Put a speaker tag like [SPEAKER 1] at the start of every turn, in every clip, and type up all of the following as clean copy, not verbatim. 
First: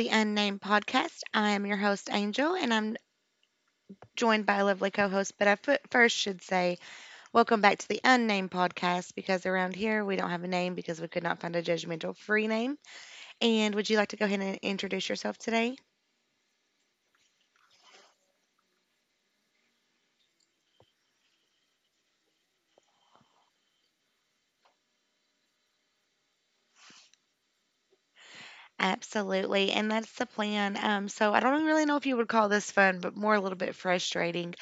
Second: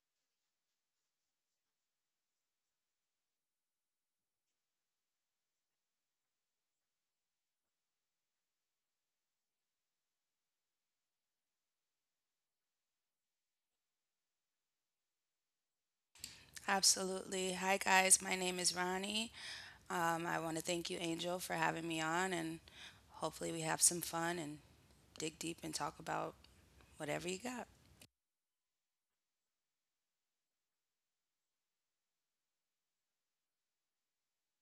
[SPEAKER 1] the Unnamed Podcast. I am your host, Angel, and I'm joined by a lovely co host. But I first should say, welcome back to the Unnamed Podcast because around here we don't have a name because we could not find a judgmental free name. And would you like to go ahead and introduce yourself today?
[SPEAKER 2] Absolutely. Hi, guys. My name is Ronnie. I want to thank you, Angel, for having me on, and hopefully, we have some fun and dig deep and talk about whatever you got.
[SPEAKER 1] Absolutely, and that's the plan. So I don't really know if you would call this fun, but more a little bit frustrating.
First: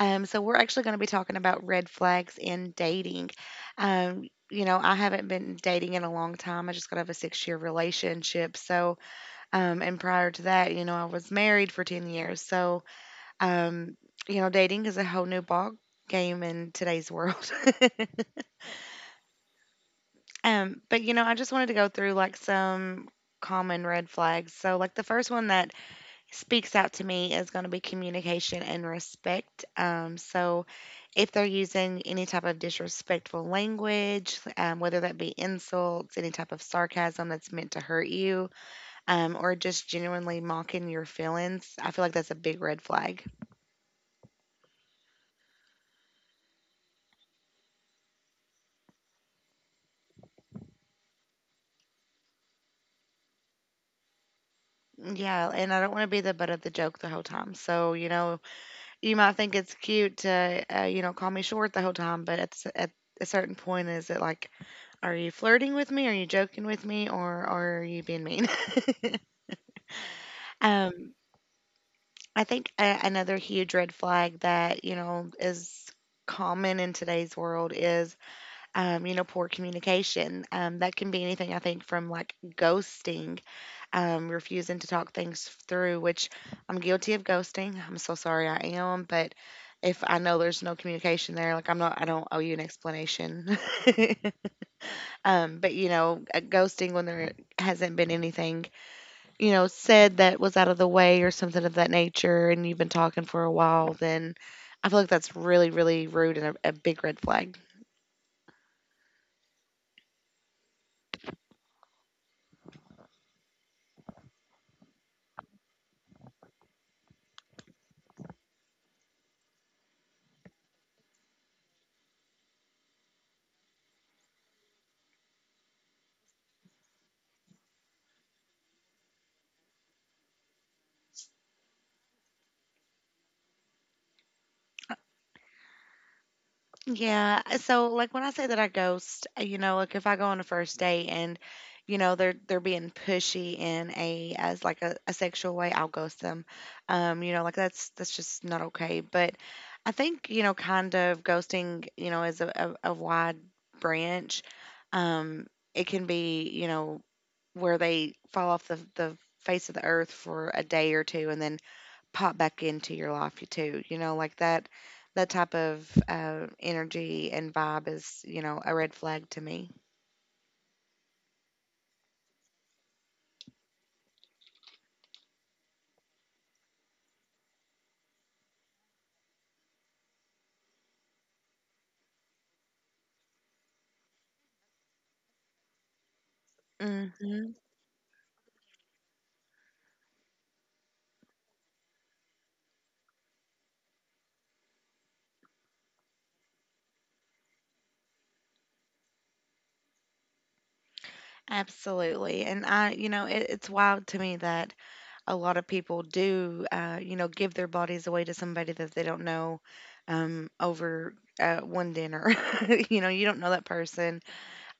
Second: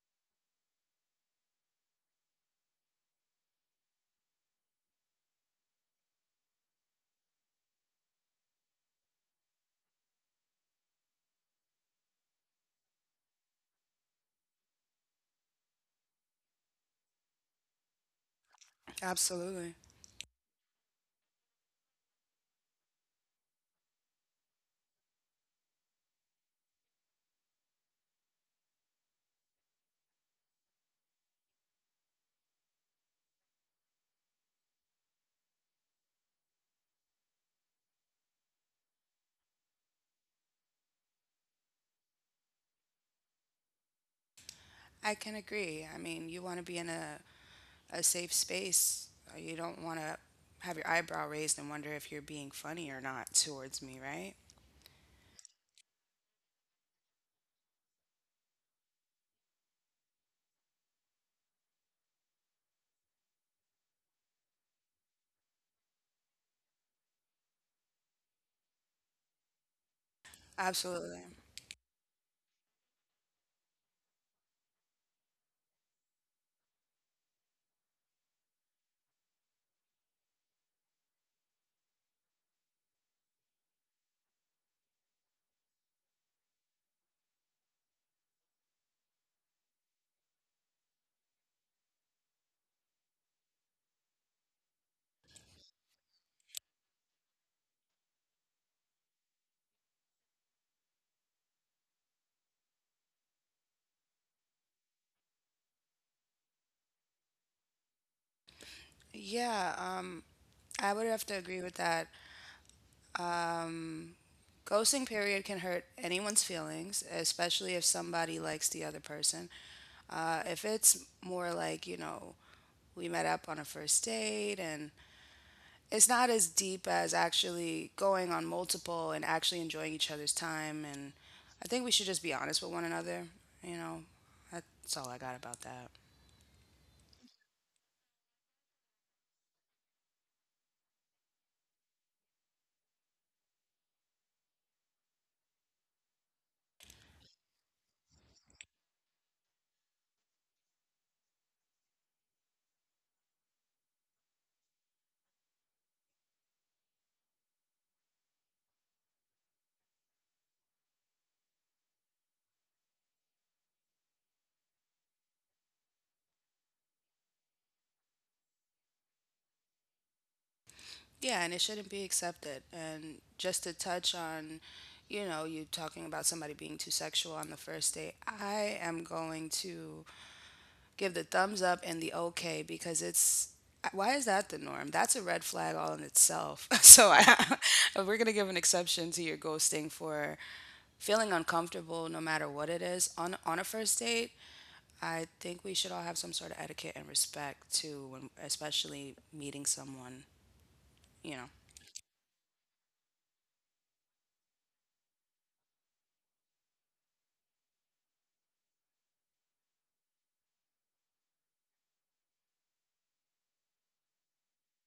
[SPEAKER 1] So we're actually going to be talking about red flags in dating. Um, I haven't been dating in a long time. I just got out of a 6-year relationship. So, and prior to that, I was married for 10 years. So, um, dating is a whole new ball game in today's world.
[SPEAKER 2] Absolutely.
[SPEAKER 1] But, I just wanted to go through like some common red flags. So, like the first one that speaks out to me is going to be communication and respect. If they're using any type of disrespectful language, whether that be insults, any type of sarcasm that's meant to hurt you, or just genuinely mocking your feelings, I feel like that's a big red flag.
[SPEAKER 2] I can agree. I mean, you want to be in a safe space. You don't want to have your eyebrow raised and wonder if you're being funny or not towards me, right?
[SPEAKER 1] Yeah, and I don't want to be the butt of the joke the whole time. So, you might think it's cute to, call me short the whole time, but at a certain point, is it like, are you flirting with me? Are you joking with me? Or are you being mean? um,
[SPEAKER 2] Absolutely.
[SPEAKER 1] I think another huge red flag that, is common in today's world is, poor communication. That can be anything, I think, from like ghosting, refusing to talk things through, which I'm guilty of ghosting. I'm so sorry I am. But if I know there's no communication there, like I don't owe you an explanation. But ghosting when there hasn't been anything, said that was out of the way or something of that nature, and you've been talking for a while, then I feel like that's really, really rude and a big red flag.
[SPEAKER 2] Yeah, I would have to agree with that. Um, Ghosting period can hurt anyone's feelings, especially if somebody likes the other person. If it's more like, you know, we met up on a first date and it's not as deep as actually going on multiple and actually enjoying each other's time. And I think we should just be honest with one another. You know, that's all I got about that.
[SPEAKER 1] Yeah. So like when I say that I ghost, like if I go on a first date and they're being pushy in a as like a sexual way, I'll ghost them. Like that's just not okay. But I think, kind of ghosting, is a wide branch. Um, it can be, where they fall off the face of the earth for a day or two and then pop back into your life you too. You know, like that type of energy and vibe is, a red flag to me.
[SPEAKER 2] Yeah, and it shouldn't be accepted. And just to touch on, you know, you talking about somebody being too sexual on the first date, I am going to give the thumbs up and the okay because it's why is that the norm? That's a red flag all in itself. So I,
[SPEAKER 1] Mhm.
[SPEAKER 2] if we're gonna give an exception to your ghosting for feeling uncomfortable, no matter what it is, on a first date, I think we should all have some sort of etiquette and respect too, when especially meeting someone. You know.
[SPEAKER 1] Absolutely. And I, it's wild to me that a lot of people do, give their bodies away to somebody that they don't know over one dinner. You don't know that person.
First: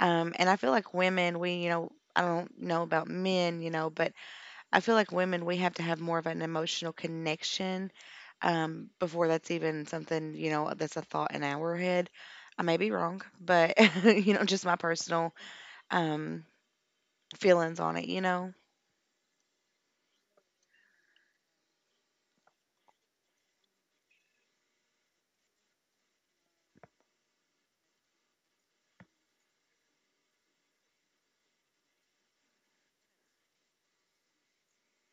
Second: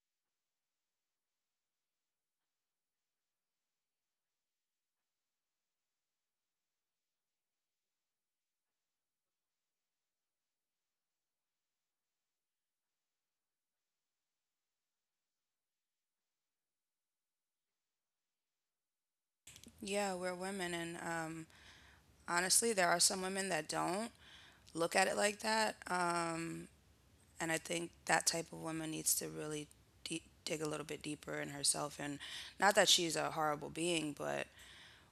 [SPEAKER 1] And I feel like women, we, I don't know about men, but I feel like women, we have to have more of an emotional connection before that's even something, that's a thought in our head. I may be wrong, but, just my personal um, feelings on it, you know?
[SPEAKER 2] Yeah, we're women, and honestly, there are some women that don't look at it like that. And I think that type of woman needs to really dig a little bit deeper in herself. And not that she's a horrible being, but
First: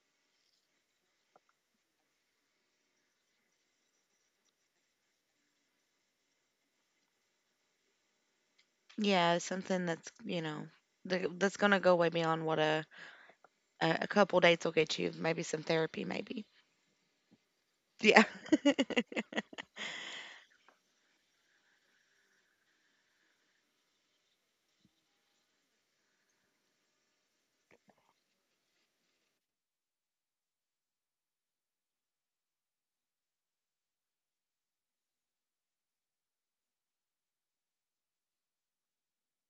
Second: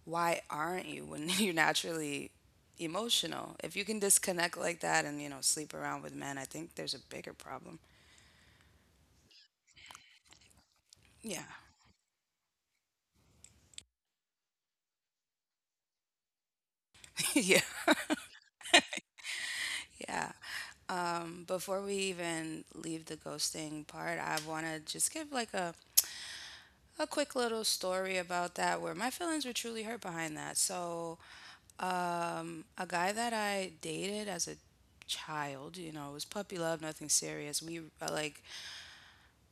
[SPEAKER 2] why aren't you when you're naturally emotional? If you can disconnect like that and, you know, sleep around with men, I think there's a bigger problem.
[SPEAKER 1] Yeah, something that's, th-
[SPEAKER 2] Yeah,
[SPEAKER 1] that's going to go way beyond what a couple dates will get you. Maybe some therapy, maybe.
[SPEAKER 2] yeah,
[SPEAKER 1] Yeah.
[SPEAKER 2] yeah. Before we even leave the ghosting part, I want to just give like a quick little story about that where my feelings were truly hurt behind that. So, a guy that I dated as a child, you know, it was puppy love, nothing serious. We like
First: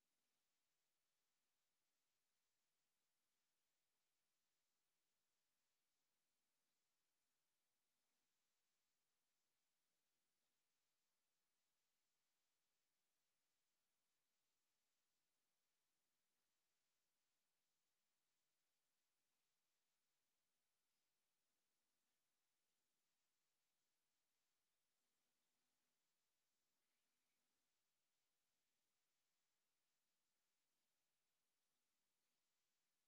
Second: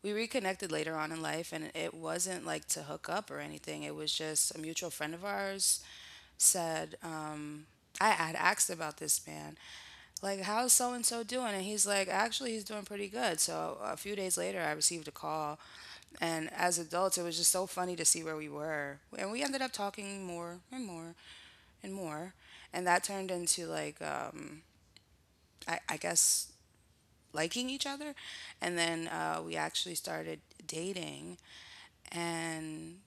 [SPEAKER 2] we reconnected later on in life, and it wasn't like to hook up or anything. It was just a mutual friend of ours said, I had asked about this man, like how's so and so doing, and he's like, actually, he's doing pretty good. So a few days later, I received a call, and as adults, it was just so funny to see where we were, and we ended up talking more and more and more, and that turned into like I guess liking each other, and then we actually started dating. And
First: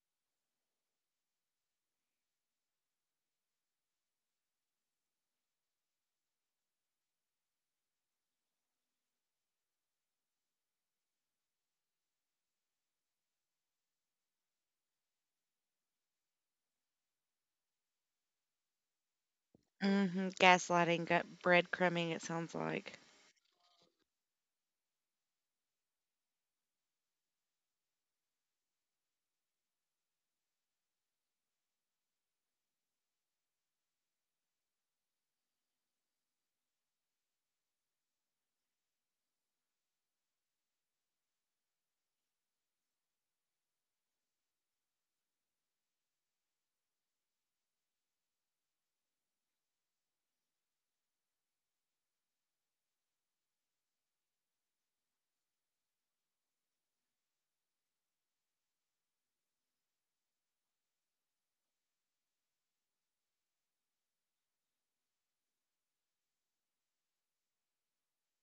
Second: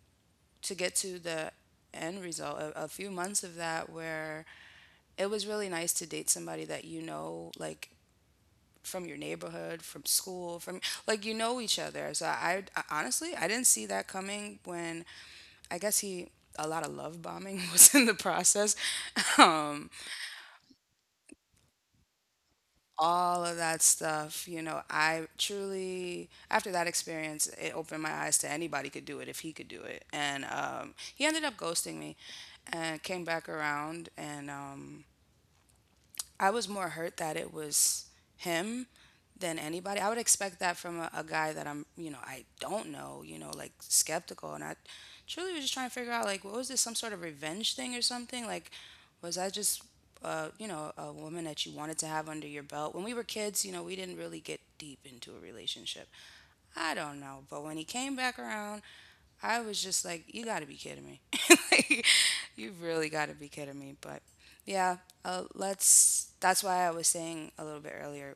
[SPEAKER 2] to get to the end result, a few months of that where it was really nice to date somebody that you know, like from your neighborhood, from school, from like you know each other. So I honestly, I didn't see that coming when I guess he, a lot of love bombing was in the process. Um
[SPEAKER 1] gaslighting, gut breadcrumbing, it sounds like.
[SPEAKER 2] all of that stuff, you know, I truly, after that experience, it opened my eyes to anybody could do it if he could do it. And he ended up ghosting me and came back around, and I was more hurt that it was him than anybody. I would expect that from a guy that I'm, you know, I don't know, you know, like skeptical. And I truly was just trying to figure out, like, what was this, some sort of revenge thing or something? Like, was I just, you know, a woman that you wanted to have under your belt? When we were kids, you know, we didn't really get deep into a relationship. I don't know. But when he came back around, I was just like, you got to be kidding me. Like, you really got to be kidding me. But yeah, let's. That's why I was saying a little bit earlier.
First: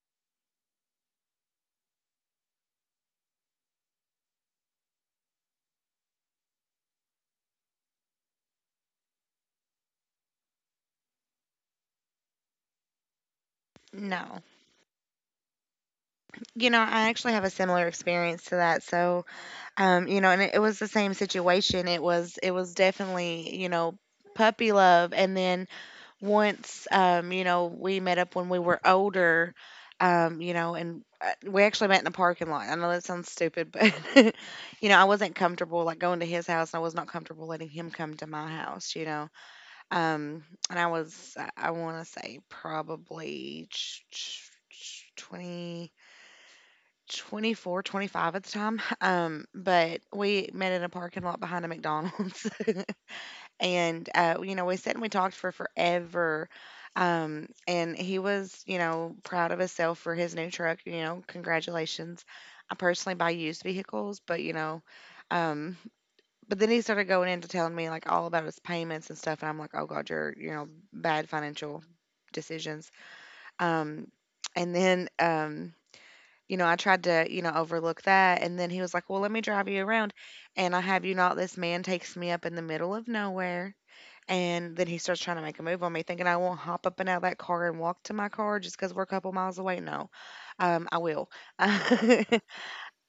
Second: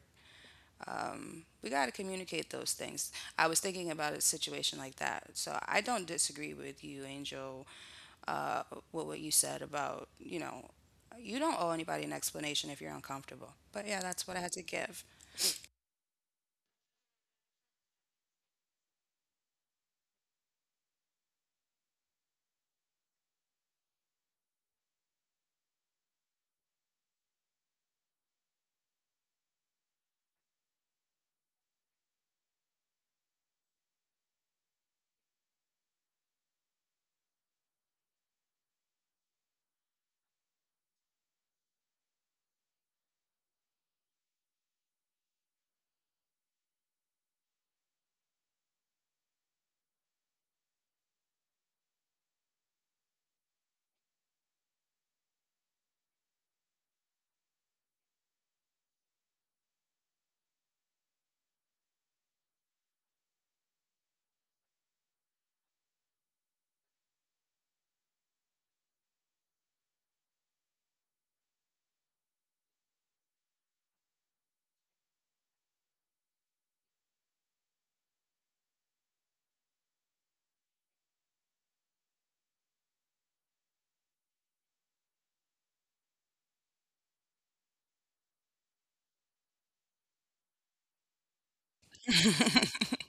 [SPEAKER 2] We got to communicate those things. I was thinking about a situation like that. So I don't disagree with you, Angel, uh, with what you said about, you know, you don't owe anybody an explanation if you're uncomfortable. But yeah, that's what I
[SPEAKER 1] No.
[SPEAKER 2] had to give.
[SPEAKER 1] You know, I actually have a similar experience to that. So, and it was the same situation. It was definitely, puppy love. And then once we met up when we were older, and we actually met in a parking lot. I know that sounds stupid, but I wasn't comfortable like going to his house, and I was not comfortable letting him come to my house, you know. Um, and I was I want to say probably 20 24, 25 at the time. But we met in a parking lot behind a McDonald's. And, we sat and we talked for forever. And he was, proud of himself for his new truck. You know, congratulations. I personally buy used vehicles, but, um, but then he started going into telling me like all about his payments and stuff. And I'm like, oh God, you're, bad financial decisions. Um, and then, I tried to, overlook that, and then he was like, "Well, let me drive you around." And I have you not, this man takes me up in the middle of nowhere, and then he starts trying to make a move on me, thinking I won't hop up and out of that car and walk to my car just because 'cause we're a couple miles away. No, I will.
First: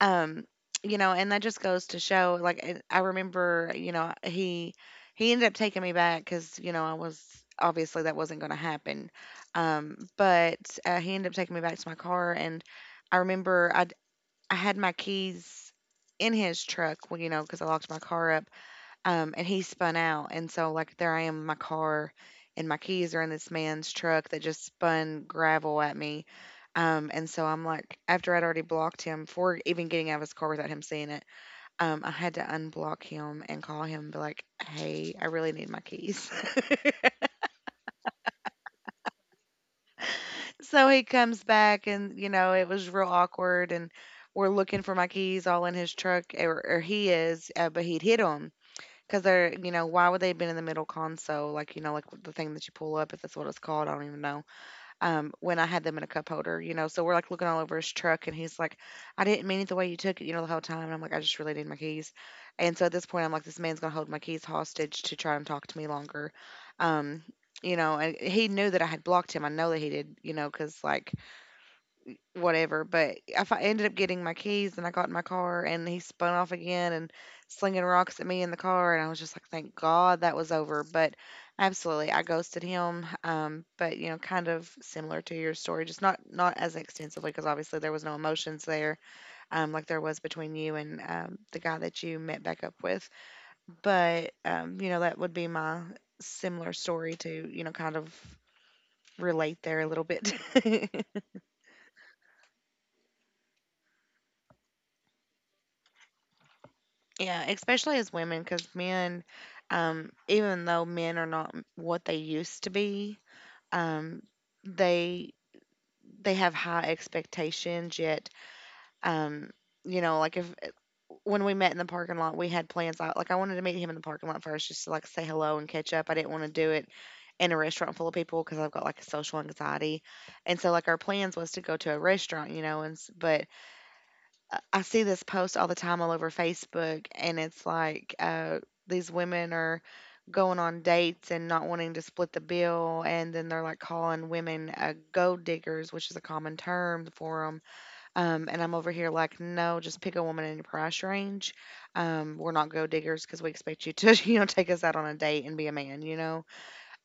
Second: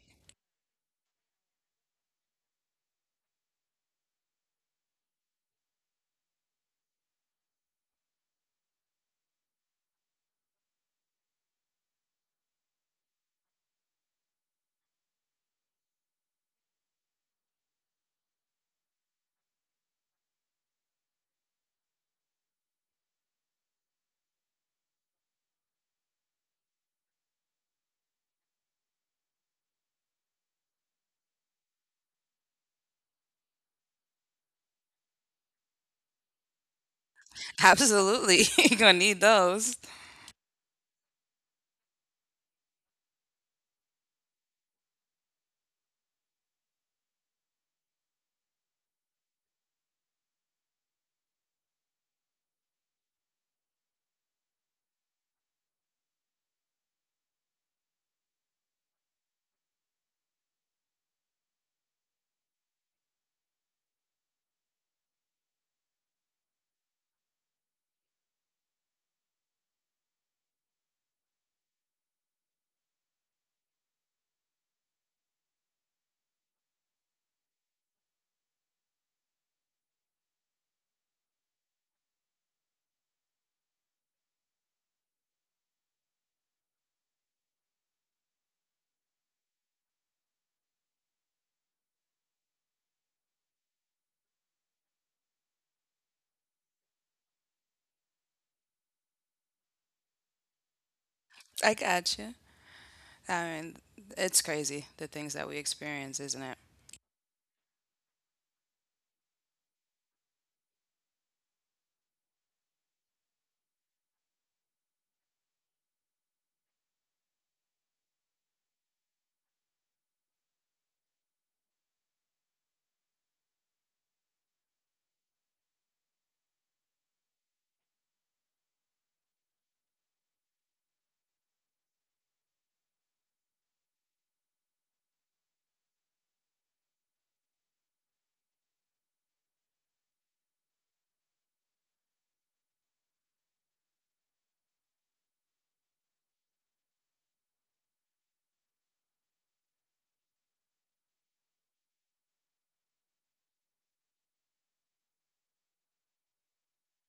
[SPEAKER 1] um, and that just goes to show, like, and I remember, he ended up taking me back because, I was obviously that wasn't going to happen. But he ended up taking me back to my car, and I remember I had my keys in his truck, well, because I locked my car up, and he spun out. And so, like, there I am in my car, and my keys are in this man's truck that just spun gravel at me. And so I'm like, after I'd already blocked him for even getting out of his car without him seeing it, I had to unblock him and call him and be like, hey, I really need my keys.
[SPEAKER 2] Absolutely. You're going to need those.
[SPEAKER 1] So he comes back, and, it was real awkward. And we're looking for my keys all in his truck, or he is, but he'd hit 'em. 'Cause they're why would they have been in the middle console? Like, the thing that you pull up, if that's what it's called, I don't even know, when I had them in a cup holder, so we're, like, looking all over his truck, and he's like, "I didn't mean it the way you took it," the whole time, and I'm like, "I just really need my keys." And so at this point, I'm like, "This man's gonna hold my keys hostage to try and talk to me longer." Um, and he knew that I had blocked him, I know that he did, cause like, whatever. But if I ended up getting my keys and I got in my car and he spun off again and slinging rocks at me in the car, and I was just like, thank God that was over. But absolutely, I ghosted him. But kind of similar to your story, just not as extensively because obviously there was no emotions there, like there was between you and the guy that you met back up with. But that would be my similar story to kind of relate there a little bit.
[SPEAKER 2] I got you. I mean, it's crazy the things that we experience, isn't it?
[SPEAKER 1] Yeah, especially as women, because men, even though men are not what they used to be, um, they they have high expectations. Yet, um, like if when we met in the parking lot, we had plans. Like, I wanted to meet him in the parking lot first, just to like say hello and catch up. I didn't want to do it in a restaurant full of people because I've got like a social anxiety, and so like our plans was to go to a restaurant, and but I see this post all the time all over Facebook, and it's like these women are going on dates and not wanting to split the bill, and then they're like calling women gold diggers, which is a common term for them. And I'm over here like, no, just pick a woman in your price range. We're not gold diggers because we expect you to, take us out on a date and be a man, you know.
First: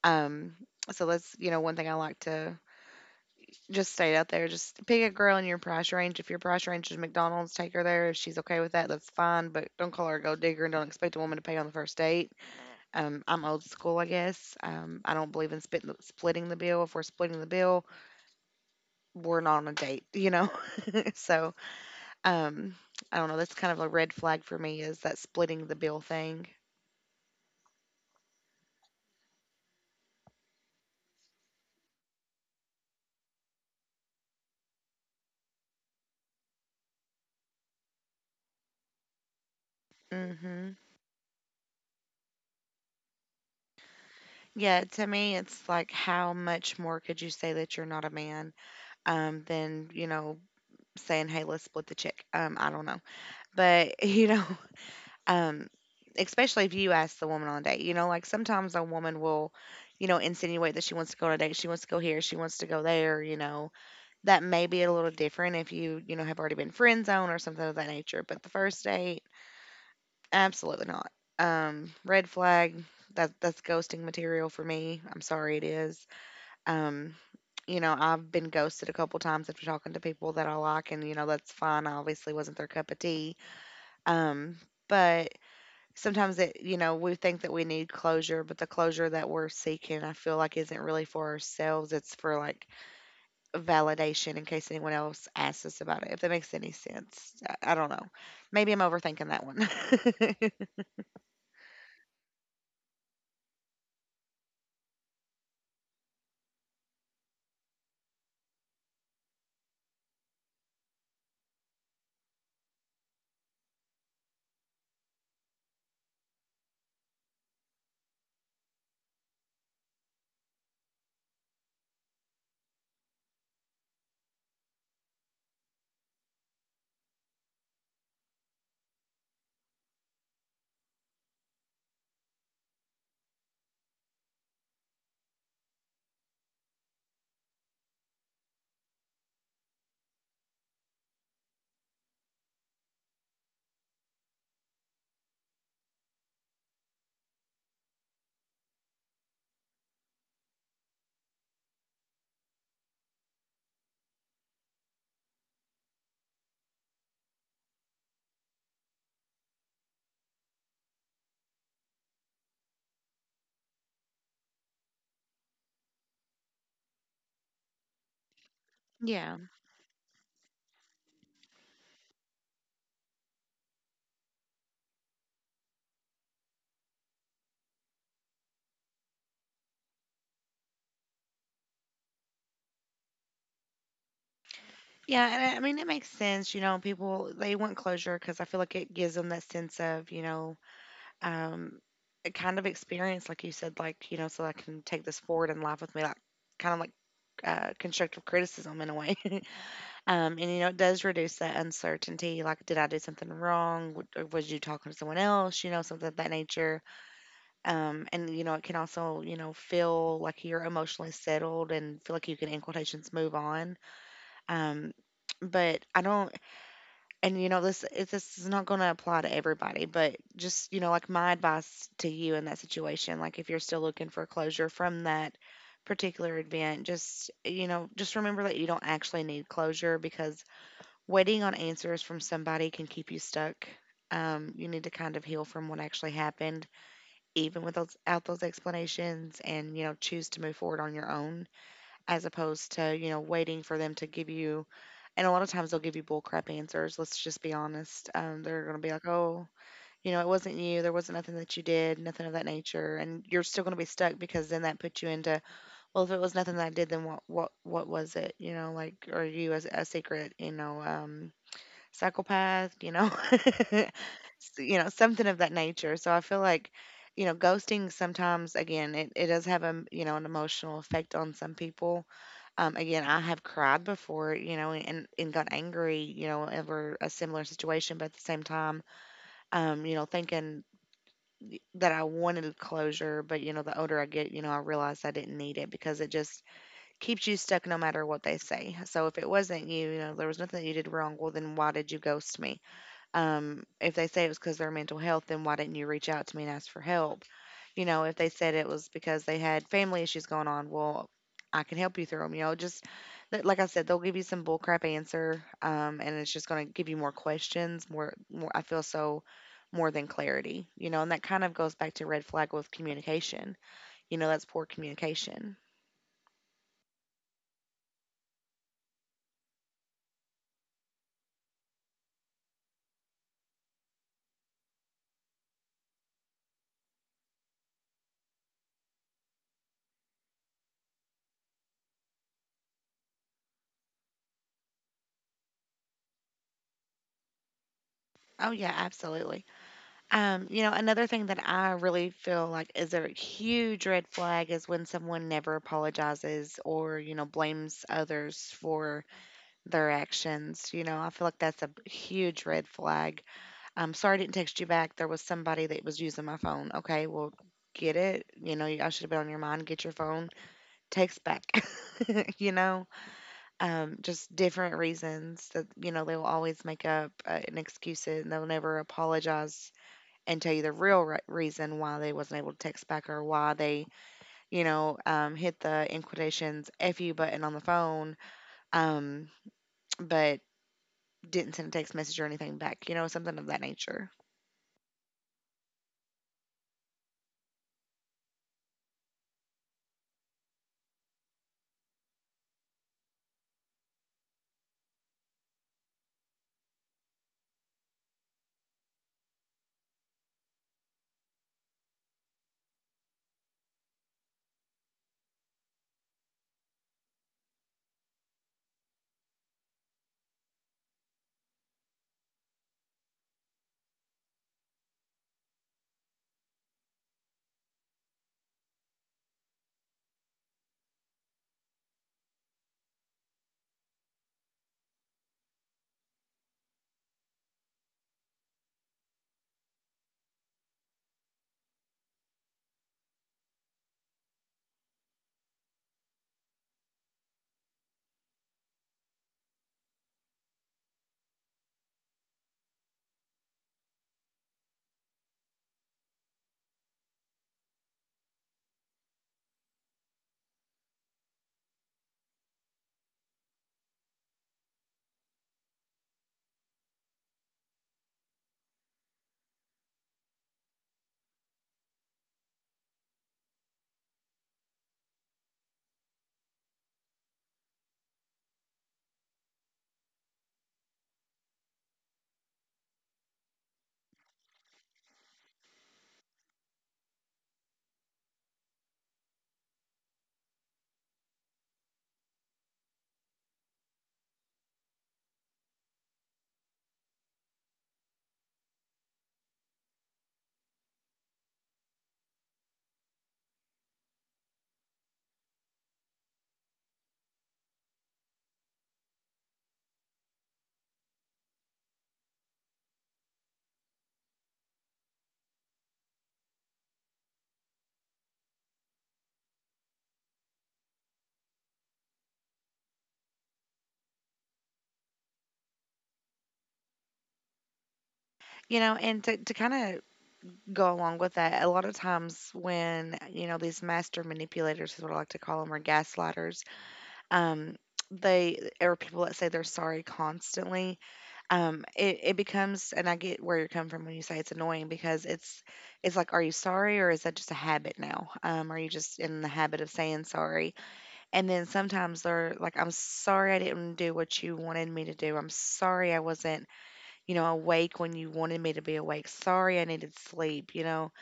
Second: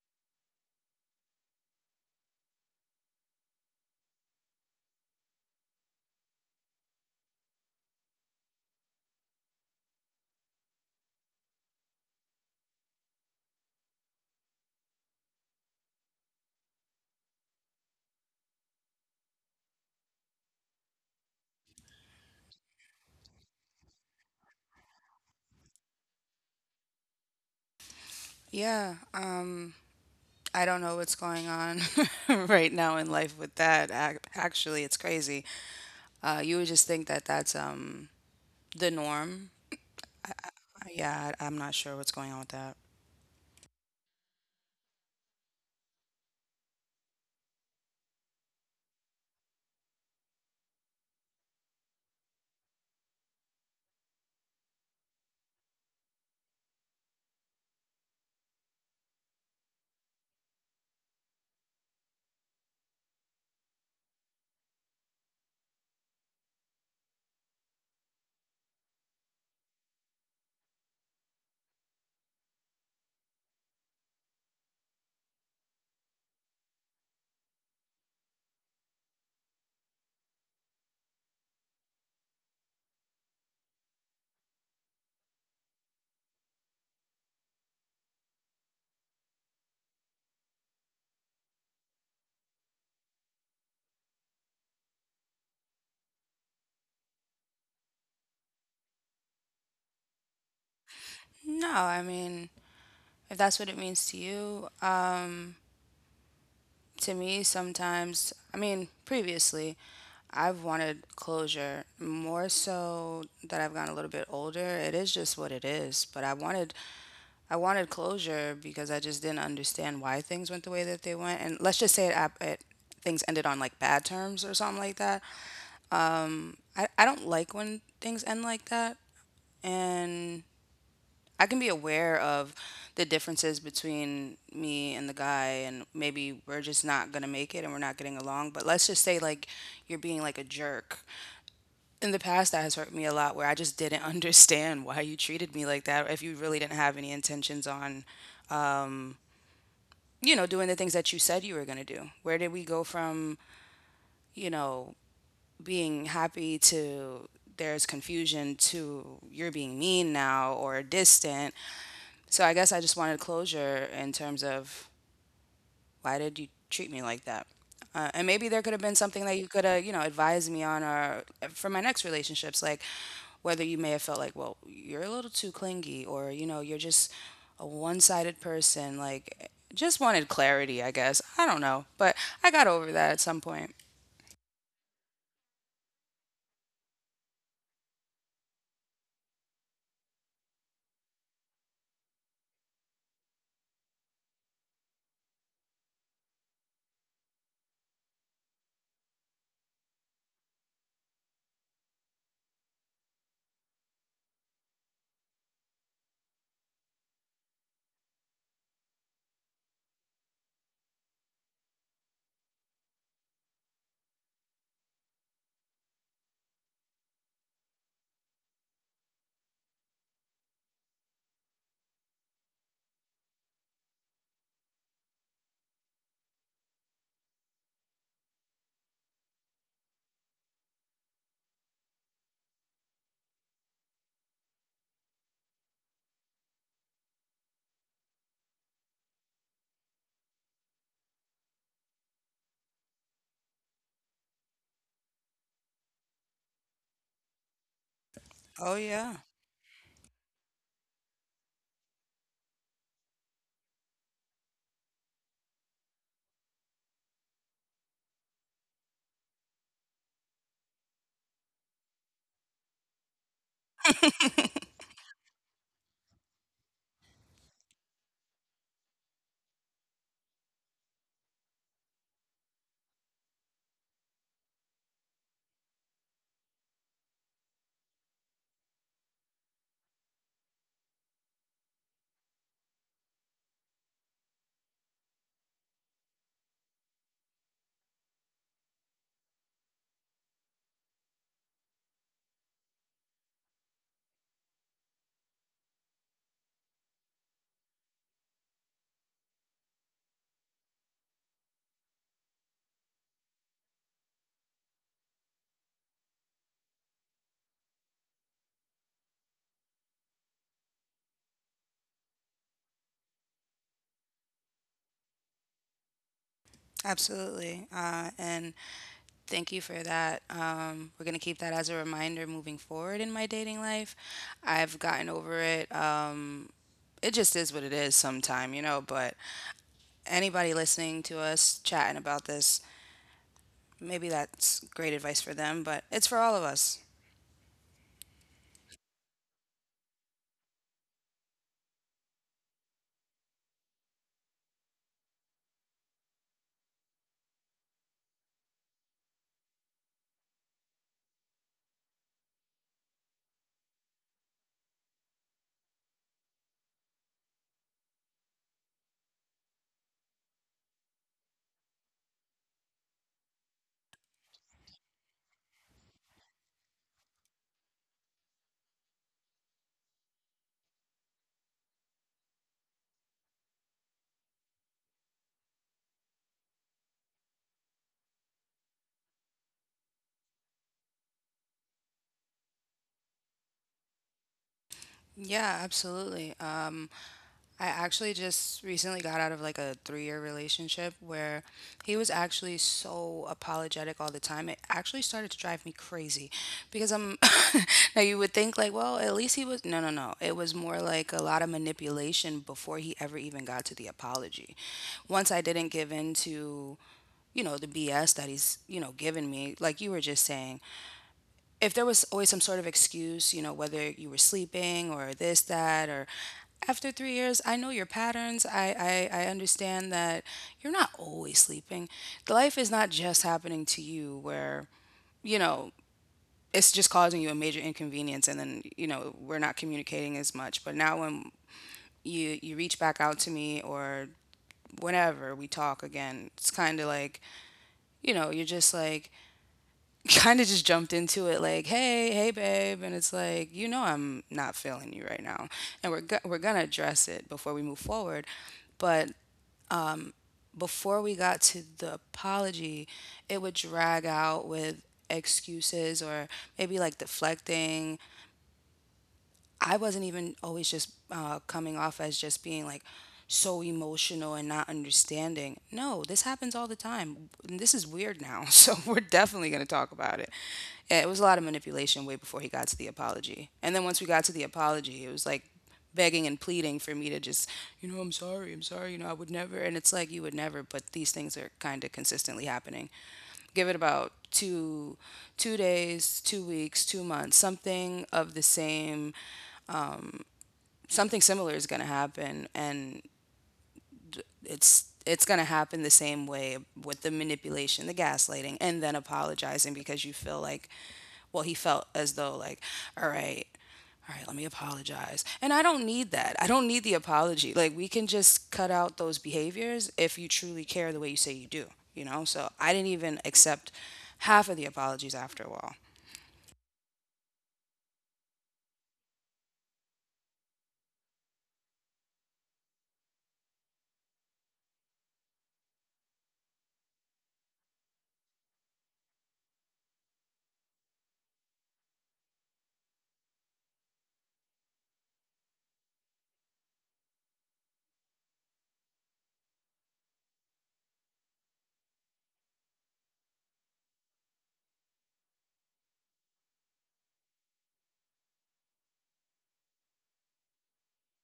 [SPEAKER 1] Um, so that's one thing I like to just stay out there. Just pick a girl in your price range. If your price range is McDonald's, take her there. If she's okay with that, that's fine. But don't call her a gold digger and don't expect a woman to pay on the first date. I'm old school, I guess. I don't believe in splitting the bill. If we're splitting the bill, we're not on a date, you know? so um, I don't know. That's kind of a red flag for me is that splitting the bill thing.
[SPEAKER 2] Yeah, I don't know what's going on right now in life with that. Actually, it's crazy. You would just think that that's the norm.
[SPEAKER 1] Mm hmm
[SPEAKER 2] Yeah, I'm not sure what's going on with that.
[SPEAKER 1] Yeah, to me, it's like how much more could you say that you're not a man, than you know saying, "Hey, let's split the check." I don't know, but um, especially if you ask the woman on a date, you know, like sometimes a woman will, you know, insinuate that she wants to go on a date, she wants to go here, she wants to go there. You know, that may be a little different if you, you know, have already been friend zone or something of that nature. But the first date, absolutely not. Red flag. That's ghosting material for me. I'm sorry, it is. Um, you know, I've been ghosted a couple times after talking to people that I like, and you know, that's fine. I obviously wasn't their cup of tea. Um, but sometimes we think that we need closure, but the closure that we're seeking, I feel like, isn't really for ourselves. It's for like validation in case anyone else asks us about it, if that makes any sense. I don't know. Maybe I'm overthinking that one.
[SPEAKER 2] No, I mean, if that's what it means to you, to me, sometimes, I mean, previously, I've wanted closure more so that I've gotten a little bit older. It is just what it is, but I wanted closure because I just didn't understand why things went the way that they went. And let's just say it, things ended on like bad terms or something like that. I don't like when things end like that. And I can be aware of the differences between me and the guy, and maybe we're just not going to make it and we're not getting along. But let's just say, like, you're being like a jerk. In the past, that has hurt me a lot where I just didn't understand why you treated me like that, or if you really didn't have any intentions on um, you know, doing the things that you said you were going to do? Where did we go from, you know, being happy to there's confusion to you're being mean now or distant? So I guess I just wanted closure in terms of why did you treat me like that? And maybe there could have been something
[SPEAKER 1] Yeah.
[SPEAKER 2] that you could have, you know, advised me on, or for my next relationships. Like, whether you may have felt like, well, you're a little too clingy or, you know, you're just a one sided person. Like, just wanted clarity, I guess. I don't know. But I got over that at some point.
[SPEAKER 1] Yeah. And I mean, it makes sense. You know, people, they want closure because I feel like it gives them that sense of, um, a kind of experience, like you said, like, you know, so I can take this forward in life with me, like kind of like constructive criticism in a way. And, you know, it does reduce that uncertainty. Like, did I do something wrong? W- or Was you talking to someone else? You know, something of that nature. And, you know, it can also, you know, feel like you're emotionally settled and feel like you can, in quotations, move on. Um, but I don't, and you know this is not going to apply to everybody, but just you know like my advice to you in that situation, like if you're still looking for closure from that particular event, just you know just remember that you don't actually need closure because waiting on answers from somebody can keep you stuck. You need to kind of heal from what actually happened even without those explanations, and you know choose to move forward on your own as opposed to, you know, waiting for them to give you. And a lot of times they'll give you bull crap answers. Let's just be honest. They're
[SPEAKER 2] Oh,
[SPEAKER 1] going to be like,
[SPEAKER 2] yeah.
[SPEAKER 1] oh, you know, it wasn't you. There wasn't nothing that you did, nothing of that nature. And you're still going to be stuck because then that puts you into, well, if it was nothing that I did, then what was it? You know, like, are you a secret, psychopath, you know, you know, something of that nature. So I feel like, you know, ghosting sometimes, again, it does have a, you know, an emotional effect on some people. Again, I have cried before, you know, and got angry, you know, over a similar situation, but at the same time, you know, thinking that I wanted closure, but you know, the older I get, you know, I realized I didn't need it because it just keeps you stuck no matter what they say. So if it wasn't you, you know, there was nothing that you did wrong, well then why did you ghost me? If they said it was because their mental health, then why didn't you reach out to me and ask for help? You know, if they said it was because they had family issues going on, well, I can help you through them. You know, just like I said, they'll give you some bullcrap answer, and it's just going to give you more questions, more, more. I feel so more than clarity, you know, and that kind of goes back to red flag with communication. You know, that's poor communication.
[SPEAKER 2] Absolutely. And thank you for that. We're going to keep that as a reminder moving forward in my dating life. I've gotten over it. It just is what it is sometime, you know. But anybody listening to us chatting about this, maybe that's great advice for them, but it's for all of us.
[SPEAKER 1] Oh yeah, absolutely. You know, another thing that I really feel like is a huge red flag is when someone never apologizes or, you know, blames others for their actions. You know, I feel like that's a huge red flag. I'm sorry I didn't text you back. There was somebody that was using my phone. Okay, well, get it. You know, I should have been on your mind. Get your phone. Text back. you know, just different reasons that, you know, they will always make up an excuse, and they'll never apologize and tell you the real reason why they wasn't able to text back or why they, hit the in quotations "fu" button on the phone, um, but didn't send a text message or anything back. You know, something of that nature.
[SPEAKER 2] Yeah, absolutely. I actually just recently got out of like a 3 year relationship where he was actually so apologetic all the time. It actually started to drive me crazy because I'm now you would think like, well, at least he was, no, no, no. It was more like a lot of manipulation before he ever even got to the apology. Once I didn't give in to, you know, the BS that he's, you know, given me, like you were just saying, if there was always some sort of excuse, you know, whether you were sleeping or this, that, or after 3 years, I know your patterns. I understand that you're not always sleeping. The life is not just happening to you where, you know, it's just causing you a major inconvenience, and then, you know, we're not communicating as much. But now when you reach back out to me or whenever we talk again, it's kinda like, you know, you're just like, kind of just jumped into it like, "Hey, hey babe." And it's like, "You know I'm not feeling you right now." And we're going to address it before we move forward. But before we got to the apology, it would drag out with excuses or maybe like deflecting. I wasn't even always just coming off as just being like so emotional and not understanding. No, this happens all the time. And this is weird now. So we're definitely going to talk about it. Yeah, it was a lot of manipulation way before he got to the apology. And then once we got to the apology, it was like begging and pleading for me to just, you know, I'm sorry, you know, I would never. And it's like, you would never, but these things are kind of consistently happening. Give it about 2 days, 2 weeks, 2 months, something of the same. Something similar is going to happen, and it's going to happen the same way, with the manipulation, the gaslighting, and then apologizing because you feel like, well, he felt as though, like, all right, let me apologize. And I don't need that. I don't need the apology. Like, we can just cut out those behaviors if you truly care the way you say you do, you know. So I didn't even accept half of the apologies after a while.
[SPEAKER 1] You know, and to kind of go along with that, a lot of times when you know these master manipulators is what I like to call them, or gaslighters, um, they, or people that say they're sorry constantly, it, it becomes, and I get where you're coming from when you say it's annoying because it's like, are you sorry or is that just a habit now? Are you just in the habit of saying sorry? And then sometimes they're like, I'm sorry I didn't do what you wanted me to do. I'm sorry I wasn't, you know, awake when you wanted me to be awake. Sorry I needed sleep, you know.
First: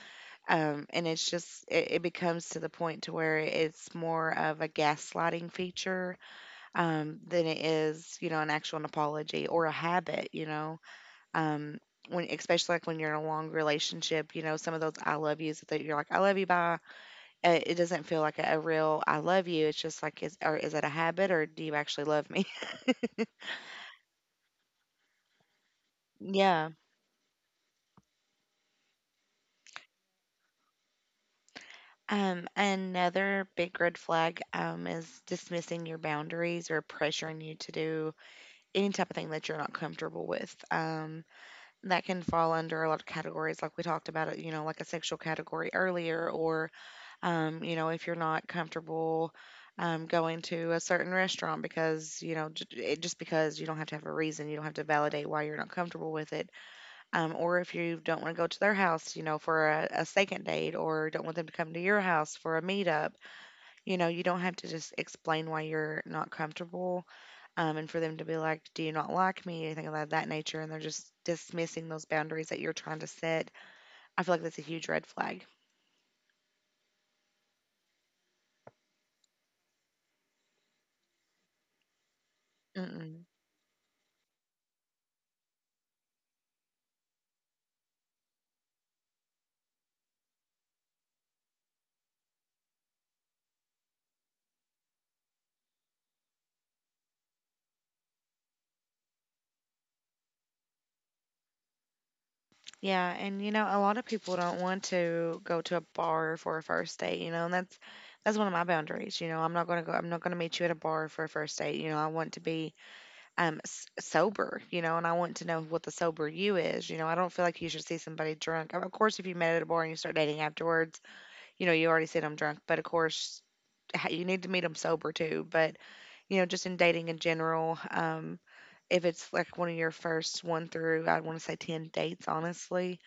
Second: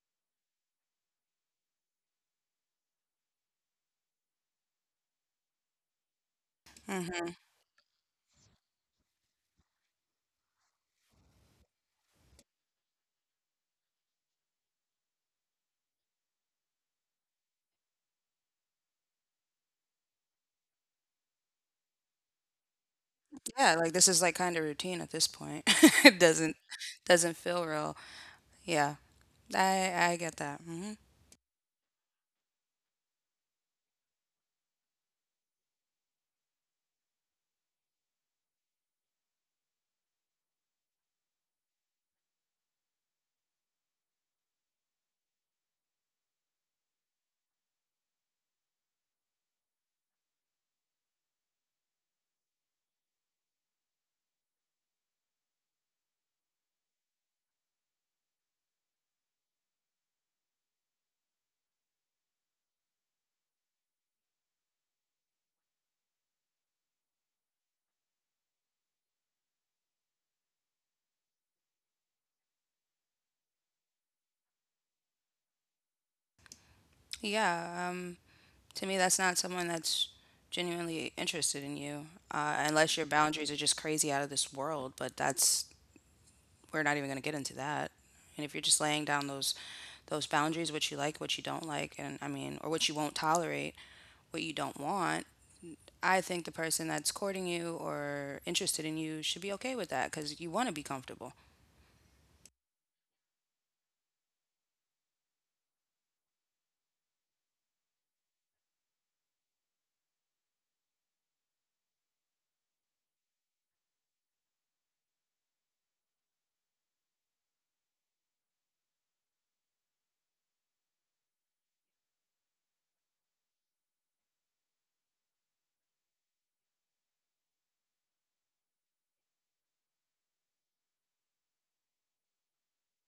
[SPEAKER 1] And it's just it becomes to the point to where it's more of a gaslighting feature,
[SPEAKER 2] Hmm.
[SPEAKER 1] than it is, you know, an actual apology or a habit, you know. Um, when especially like when you're in a long relationship, you know, some of those I love yous that you're like, I love you, bye. It doesn't feel like a real I love you. It's just like, is, or is it a habit or do you actually love me?
[SPEAKER 2] Yeah, like this is, like, kind of routine at this point. It doesn't
[SPEAKER 1] Yeah.
[SPEAKER 2] doesn't feel real. Yeah. I get that. Hmm.
[SPEAKER 1] Another big red flag, is dismissing your boundaries or pressuring you to do any type of thing that you're not comfortable with. That can fall under a lot of categories like we talked about it, you know, like a sexual category earlier, or you know if you're not comfortable, going to a certain restaurant because you know just because you don't have to have a reason, you don't have to validate why you're not comfortable with it. Or if you don't want to go to their house you know for a second date, or don't want them to come to your house for a meetup, you know you don't have to just explain why you're not comfortable. And for them to be like, "Do you not like me?" anything of that nature, and they're just dismissing those boundaries that you're trying to set. I feel like that's a huge red flag.
[SPEAKER 2] Yeah. To me, that's not someone that's genuinely interested in you, unless your
[SPEAKER 1] Mm-mm.
[SPEAKER 2] boundaries are just crazy out of this world. But that's, we're not even going to get into that. And if you're just laying down those boundaries, what you like, what you don't like, and, I mean, or what you won't tolerate, what you don't want, I think the person that's courting you or interested in you should be okay with that because you want to be comfortable.
[SPEAKER 1] Yeah, and you know, a lot of people don't want to go to a bar for a first date. You know, and that's one of my boundaries. You know, I'm not gonna go. I'm not gonna meet you at a bar for a first date. You know, I want to be sober. You know, and I want to know what the sober you is. You know, I don't feel like you should see somebody drunk. Of course, if you met at a bar and you start dating afterwards, you know, you already said I'm drunk, but of course, you need to meet them sober too. But, you know, just in dating in general, if it's like one of your first one through, I want to say 10 dates, honestly,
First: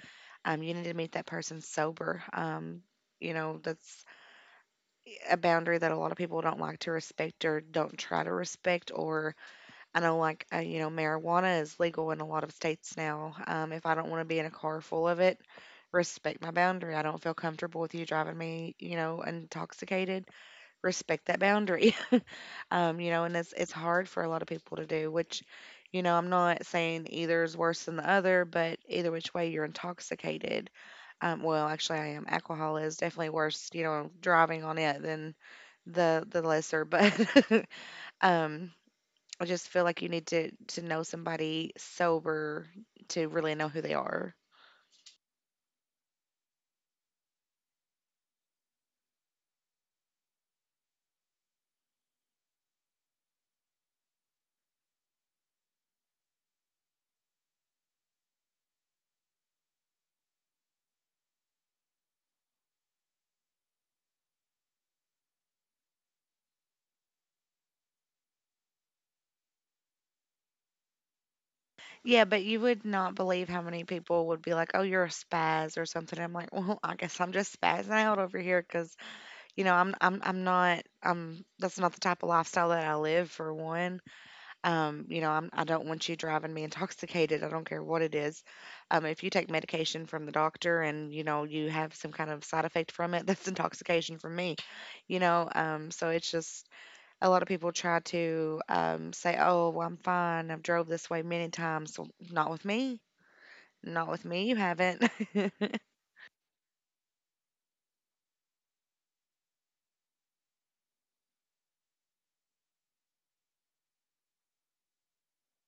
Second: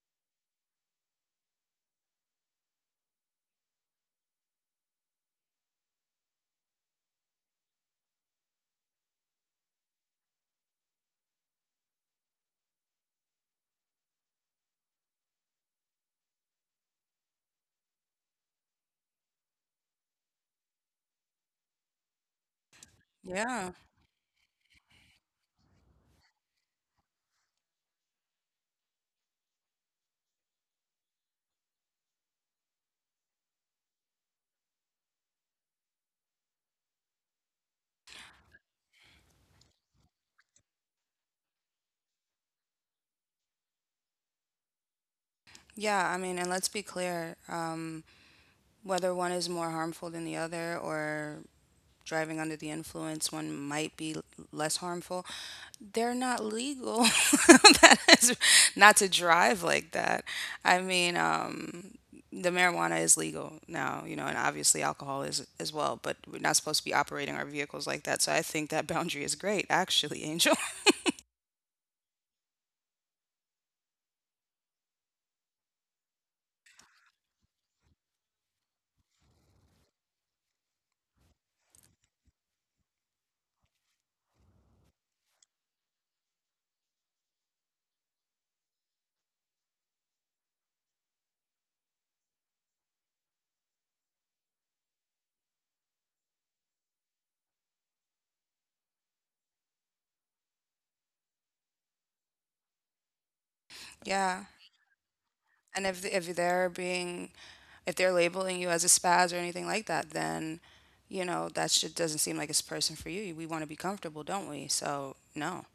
[SPEAKER 1] you need to meet that person sober. You know, that's a boundary that a lot of people don't like to respect or don't try to respect. Or I know, like, you know, marijuana is legal in a lot of states now. If I don't want to be in a car full of it, respect my boundary. I don't feel comfortable with you driving me, you know, intoxicated. Respect that boundary. You know, and
[SPEAKER 2] Yeah.
[SPEAKER 1] it's hard for a lot of people to do, which, you know, I'm not saying either is worse than the other, but either which way you're intoxicated. Well, actually, I am. Alcohol is definitely worse, you know, driving on it than the lesser, but. um I just feel like you need to know somebody sober to really know who they are.
[SPEAKER 2] Yeah. I mean, and let's be clear. Whether one is more harmful than the other, or driving under the influence, one might be less harmful, they're not legal. That is, not to drive like that. I mean, the marijuana is legal now, you know, and obviously alcohol is as well, but we're not supposed to be operating our vehicles like that. So I think that boundary is great, actually, Angel.
[SPEAKER 1] Yeah, but you would not believe how many people would be like, "Oh, you're a spaz" or something. I'm like, "Well, I guess I'm just spazzing out over here because you know I'm not, that's not the type of lifestyle that I live, for one. You know, I don't want you driving me intoxicated. I don't care what it is. If you take medication from the doctor and you know you have some kind of side effect from it, that's intoxication for me. You know, so it's just, a lot of people try to, say, "Oh, well, I'm fine. I've drove this way many times." So, not with me. Not with
[SPEAKER 2] Yeah,
[SPEAKER 1] me. You haven't."
[SPEAKER 2] and if they're being, if they're labeling you as a spaz or anything like that, then you know that shit doesn't seem like it's a person for you. We want to be comfortable, don't we? So no.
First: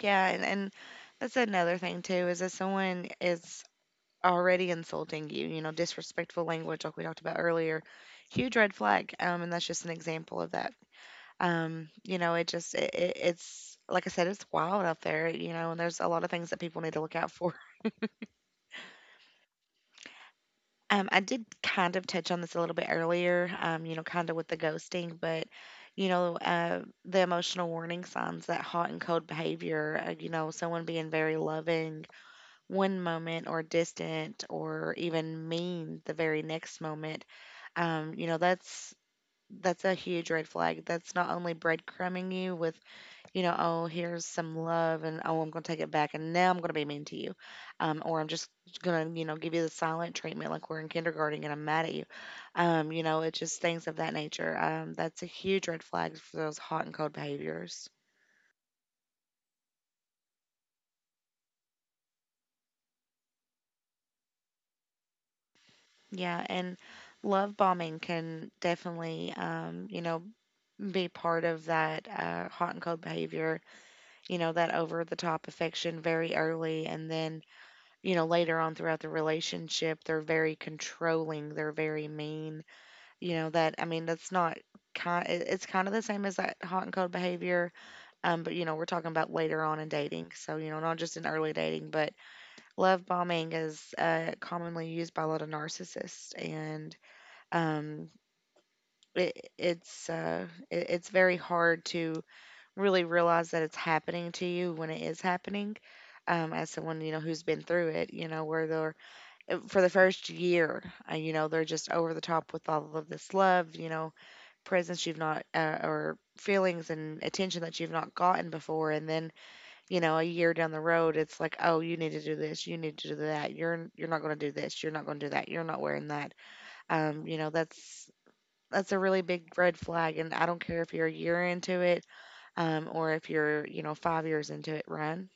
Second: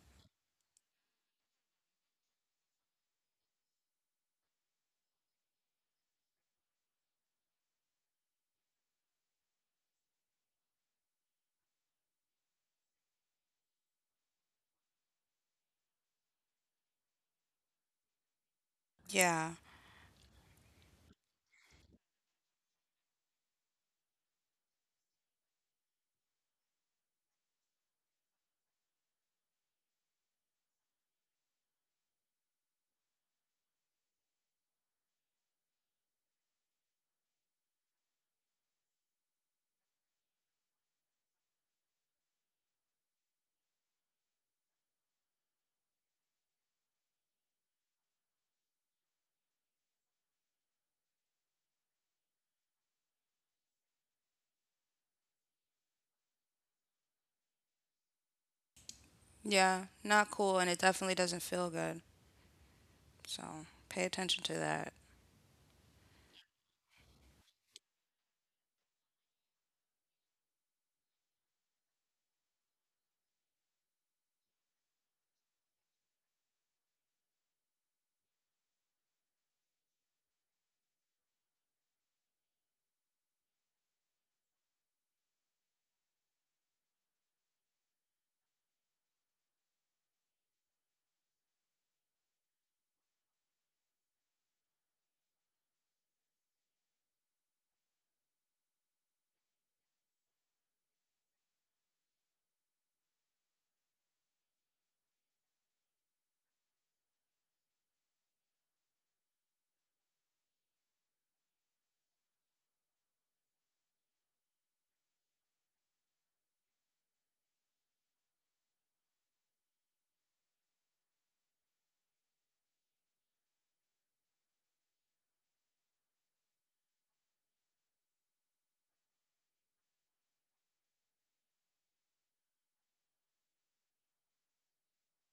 [SPEAKER 1] Yeah, and that's another thing too, is if someone is already insulting you, you know, disrespectful language like we talked about earlier, huge red flag. And that's just an example of that. You know, it just, it's like I said, it's wild out there. You know, and there's a lot of things that people need to look out for.
[SPEAKER 2] Yeah,
[SPEAKER 1] I did kind of touch on this a little bit earlier, you know, kind of with the ghosting, but, you know, the emotional warning signs, that hot and cold behavior, you know, someone being very loving one moment or distant or even mean the very next moment, you know, that's a huge red flag. That's not only breadcrumbing you with, you know, oh, here's some love, and oh, I'm going to take it back, and now I'm going to be mean to you, or I'm just going to, you know, give you the silent treatment like we're in kindergarten and I'm mad at you. You know, it's just things of that nature. That's a huge red flag for those hot and cold behaviors.
[SPEAKER 2] yeah, not cool, and it definitely doesn't feel good. So pay attention to that.
[SPEAKER 1] Yeah, and love bombing can definitely, you know, be part of that hot and cold behavior. You know, that over the top affection very early, and then, you know, later on throughout the relationship, they're very controlling, they're very mean. You know, that I mean, that's not, kind it's kind of the same as that hot and cold behavior. But you know, we're talking about later on in dating. So, you know, not just in early dating, but love bombing is commonly used by a lot of narcissists, and um it's it, it's very hard to really realize that it's happening to you when it is happening, as someone, you know, who's been through it. You know, where they're, for the first year, you know, they're just over the top with all of this love, you know, presence you've not, or feelings and attention that you've not gotten before. And then, you know, a year down the road, it's like, oh, you need to do this, you need to do that, you're not going to do this, you're not going to do that, you're not wearing that. You know, that's a really big red flag, and I don't care if you're a year into it, or if you're, you know, 5 years into it, Ryan.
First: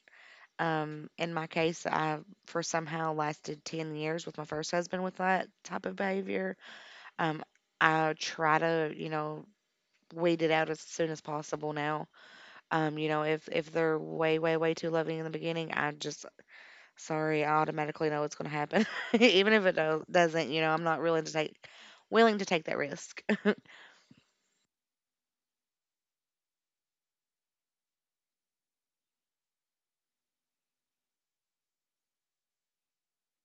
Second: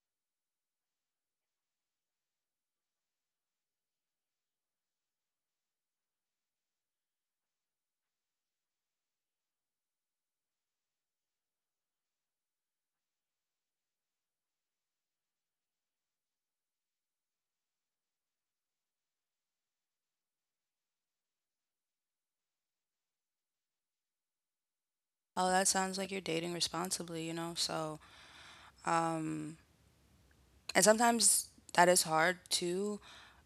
[SPEAKER 1] In my case, I for somehow lasted 10 years with my first husband with that type of behavior. Um, I try to, you know, weed it out as soon as possible now. You know, if they're way, way, way too loving in the beginning, I just, sorry, I automatically know it's going to happen. Even if it doesn't, you know, I'm not willing to take that risk.
[SPEAKER 2] Oh, that sounds like you're dating responsibly, you know. So, um, and sometimes that is hard too.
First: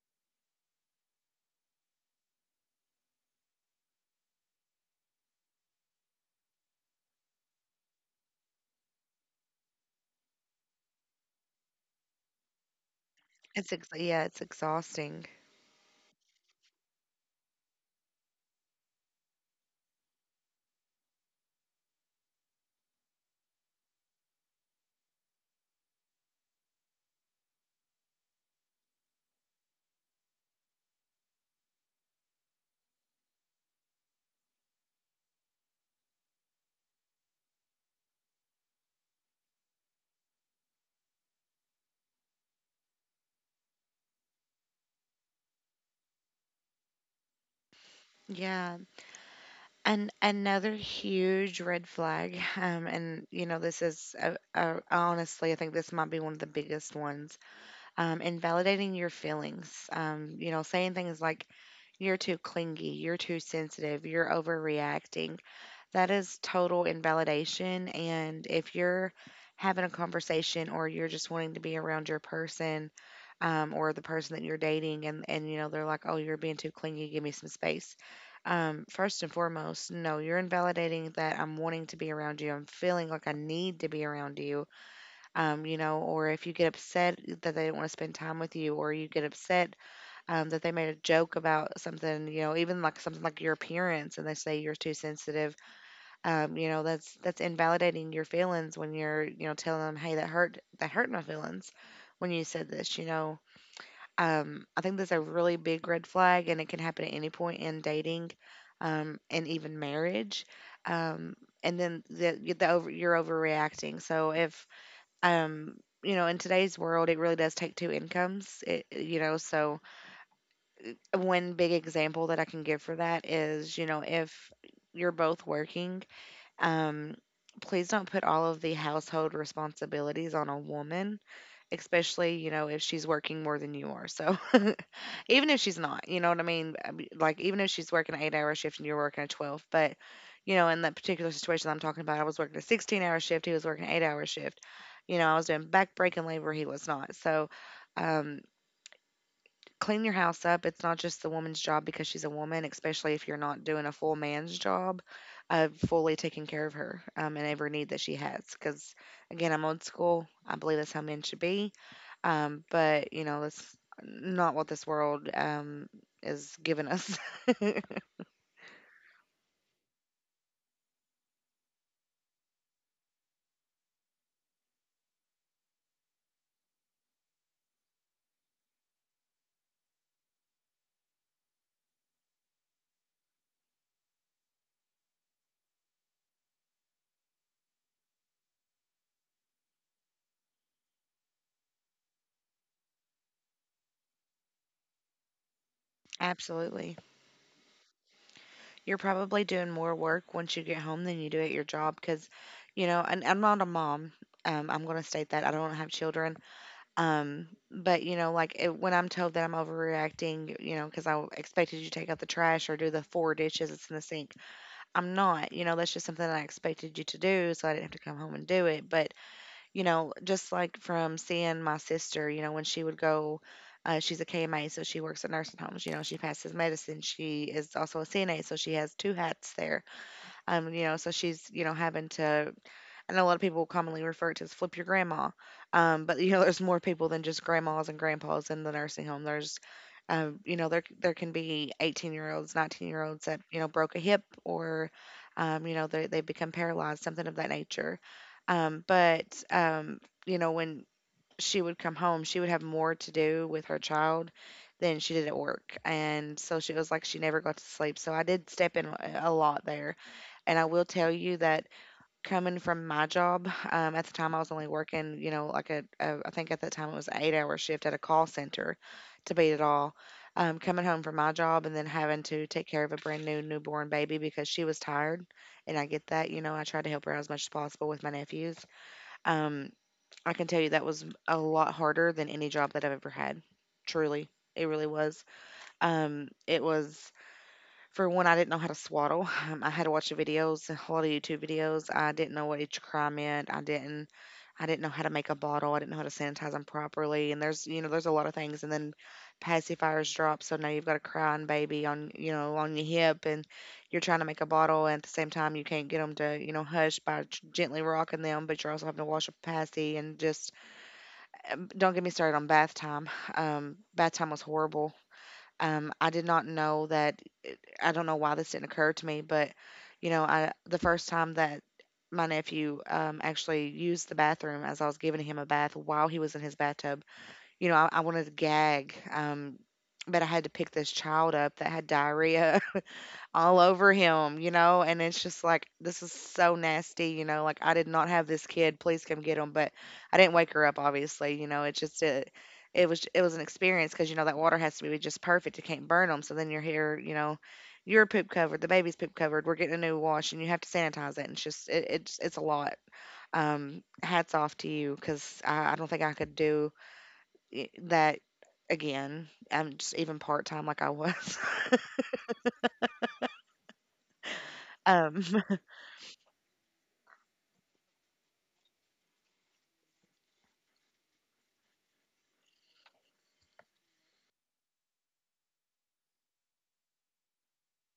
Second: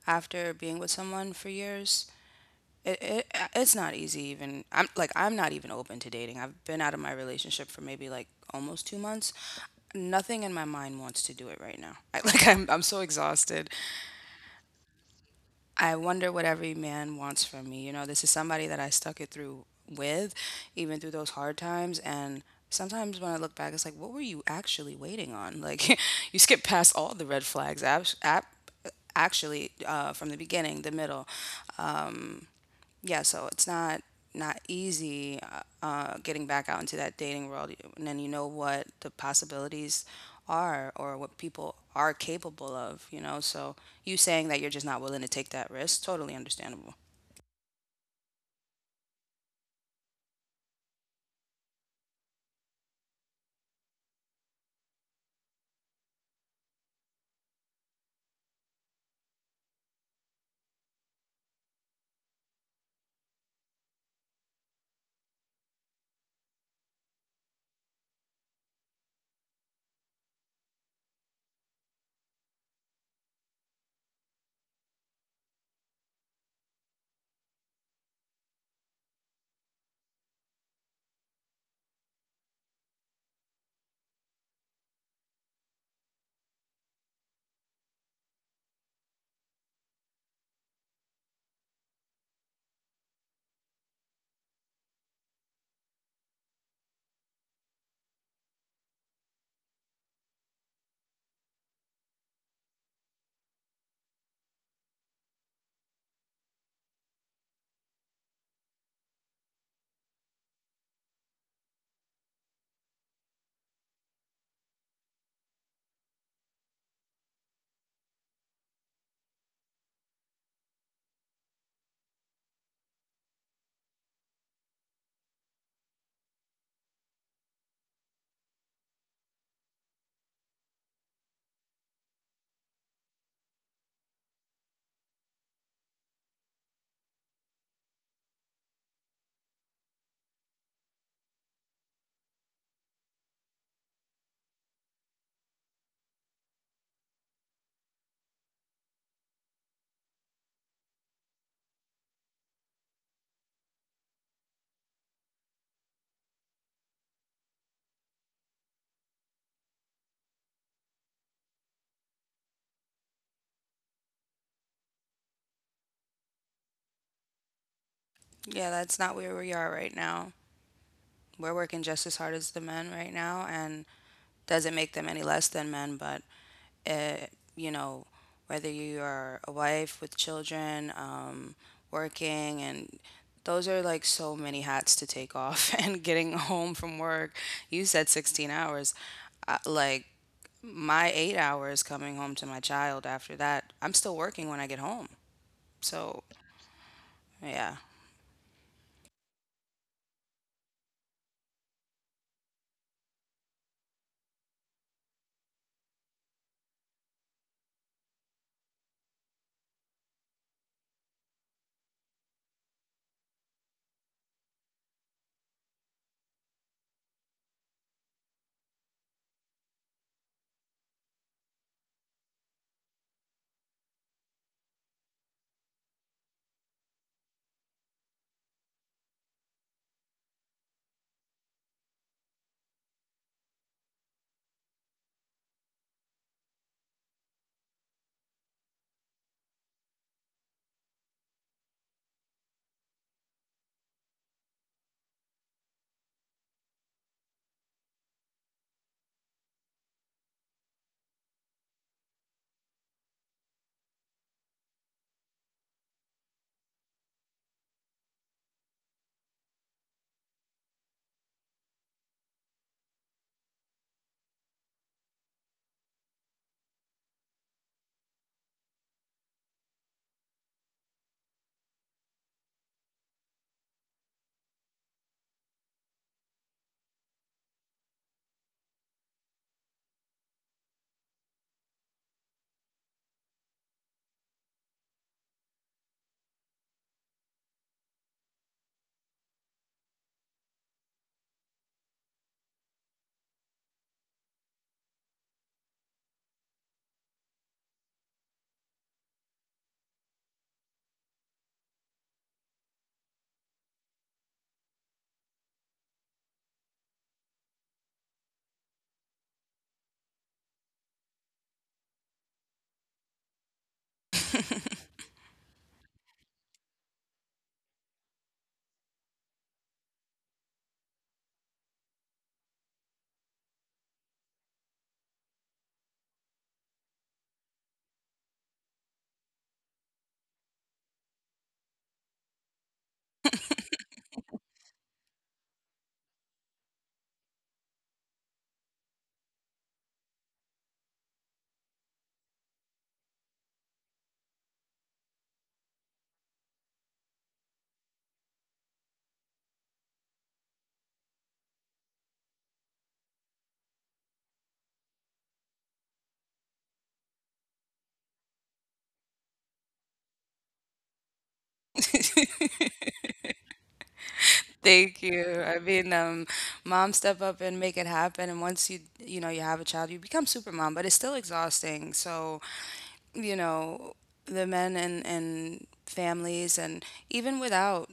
[SPEAKER 2] After being with someone for years, it, it it's not easy. Even I'm like, I'm not even open to dating. I've been out of my relationship for maybe, like, almost 2 months. Nothing in my mind wants to do it right now. Like I'm so exhausted.
[SPEAKER 1] It's yeah, it's exhausting.
[SPEAKER 2] I wonder what every man wants from me. You know, this is somebody that I stuck it through with, even through those hard times. And sometimes when I look back, it's like, what were you actually waiting on? Like, you skip past all the red flags. Actually, from the beginning, the middle, yeah, so it's not easy, getting back out into that dating world, and then you know what the possibilities are or what people are capable of, you know. So you saying that you're just not willing to take that risk, totally understandable.
[SPEAKER 1] Yeah, and another huge red flag, and you know, this is, honestly, I think this might be one of the biggest ones. Invalidating your feelings. You know, saying things like, "You're too clingy," "You're too sensitive," "You're overreacting." That is total invalidation. And if you're having a conversation or you're just wanting to be around your person, or the person that you're dating, and you know, they're like, oh, you're being too clingy, give me some space. First and foremost, no, you're invalidating that I'm wanting to be around you. I'm feeling like I need to be around you. You know, or if you get upset that they don't want to spend time with you, or you get upset, that they made a joke about something, you know, even like something like your appearance, and they say you're too sensitive, you know, that's invalidating your feelings when you're, you know, telling them, "Hey, that hurt my feelings when you said this," you know. I think that's a really big red flag, and it can happen at any point in dating, and even marriage. Um, and then you're overreacting. So if, um you know, in today's world, it really does take two incomes. It, you know, so one big example that I can give for that is, you know, if you're both working, um, please don't put all of the household responsibilities on a woman, especially, you know, if she's working more than you are. So, even if she's not, you know what I mean? I mean, like, even if she's working an 8 hour shift and you're working a 12, but, you know, in that particular situation I'm talking about, I was working a 16-hour shift, he was working an 8 hour shift. You know, I was doing back breaking labor, he was not. So, um, clean your house up. It's not just the woman's job because she's a woman, especially if you're not doing a full man's job of fully taking care of her, and every need that she has. Because, again, I'm old school. I believe that's how men should be. But, you know, that's not what this world, is giving us.
[SPEAKER 2] Yeah, that's not where we are right now. We're working just as hard as the men right now, and doesn't make them any less than men, but, uh, you know, whether you are a wife with children, working, and those are, like, so many hats to take off. And getting home from work, you said 16 hours. Like my 8 hours coming home to my child after that, I'm still working when I get home. So,
[SPEAKER 1] Absolutely.
[SPEAKER 2] yeah.
[SPEAKER 1] You're probably doing more work once you get home than you do at your job because, you know, and I'm not a mom. I'm going to state that I don't have children. But you know, when I'm told that I'm overreacting, you know, because I expected you to take out the trash or do the four dishes that's in the sink, I'm not. You know, that's just something that I expected you to do, so I didn't have to come home and do it. But you know, just like from seeing my sister, you know, when she would go. She's a KMA, so she works at nursing homes. You know, she passes medicine. She is also a CNA, so she has two hats there. You know, so she's, you know, having to, and a lot of people commonly refer to as flip your grandma. But you know, there's more people than just grandmas and grandpas in the nursing home. There's, you know, there can be 18-year-olds, 19-year-olds that you know broke a hip, or, you know, they become paralyzed, something of that nature. But, you know, when she would come home, she would have more to do with her child than she did at work, and so she was like she never got to sleep. So I did step in a lot there, and I will tell you that coming from my job, at the time I was only working, you know, like, a, I think at that time it was an 8 hour shift at a call center, to beat it all. Coming home from my job and then having to take care of a brand new newborn baby because she was tired. And I get that, you know, I tried to help her out as much as possible with my nephews. Um, I can tell you that was a lot harder than any job that I've ever had. Truly. It really was. It was, for one, I didn't know how to swaddle. I had to watch the videos, a lot of YouTube videos. I didn't know what each cry meant. I didn't. I didn't know how to make a bottle. I didn't know how to sanitize them properly. And there's, you know, there's a lot of things. And then pacifiers drop, so now you've got a crying baby on, you know, on your hip, and you're trying to make a bottle, and at the same time you can't get them to, you know, hush by gently rocking them, but you're also having to wash a passy and just. Don't get me started on bath time. Bath time was horrible. I did not know that I don't know why this didn't occur to me, but I the first time that my nephew actually used the bathroom as I was giving him a bath while he was in his bathtub, I wanted to gag, but I had to pick this child up that had diarrhea all over him, you know. And it's just like this is so nasty, you know. Like I did not have this kid, please come get him, but I didn't wake her up obviously, you know. It was an experience because you know that water has to be just perfect, you can't burn them. So then you're here, you know, your poop covered, the baby's poop covered, we're getting a new wash and you have to sanitize it and it's just it, it's a lot. Hats off to you cuz I don't think I could do that again. I'm just even part time like I was.
[SPEAKER 2] Thank
[SPEAKER 1] um
[SPEAKER 2] you. I mean, mom step up and make it happen. And once you, you know, you have a child, you become super mom, but it's still exhausting. So, you know, the men and families, and even without,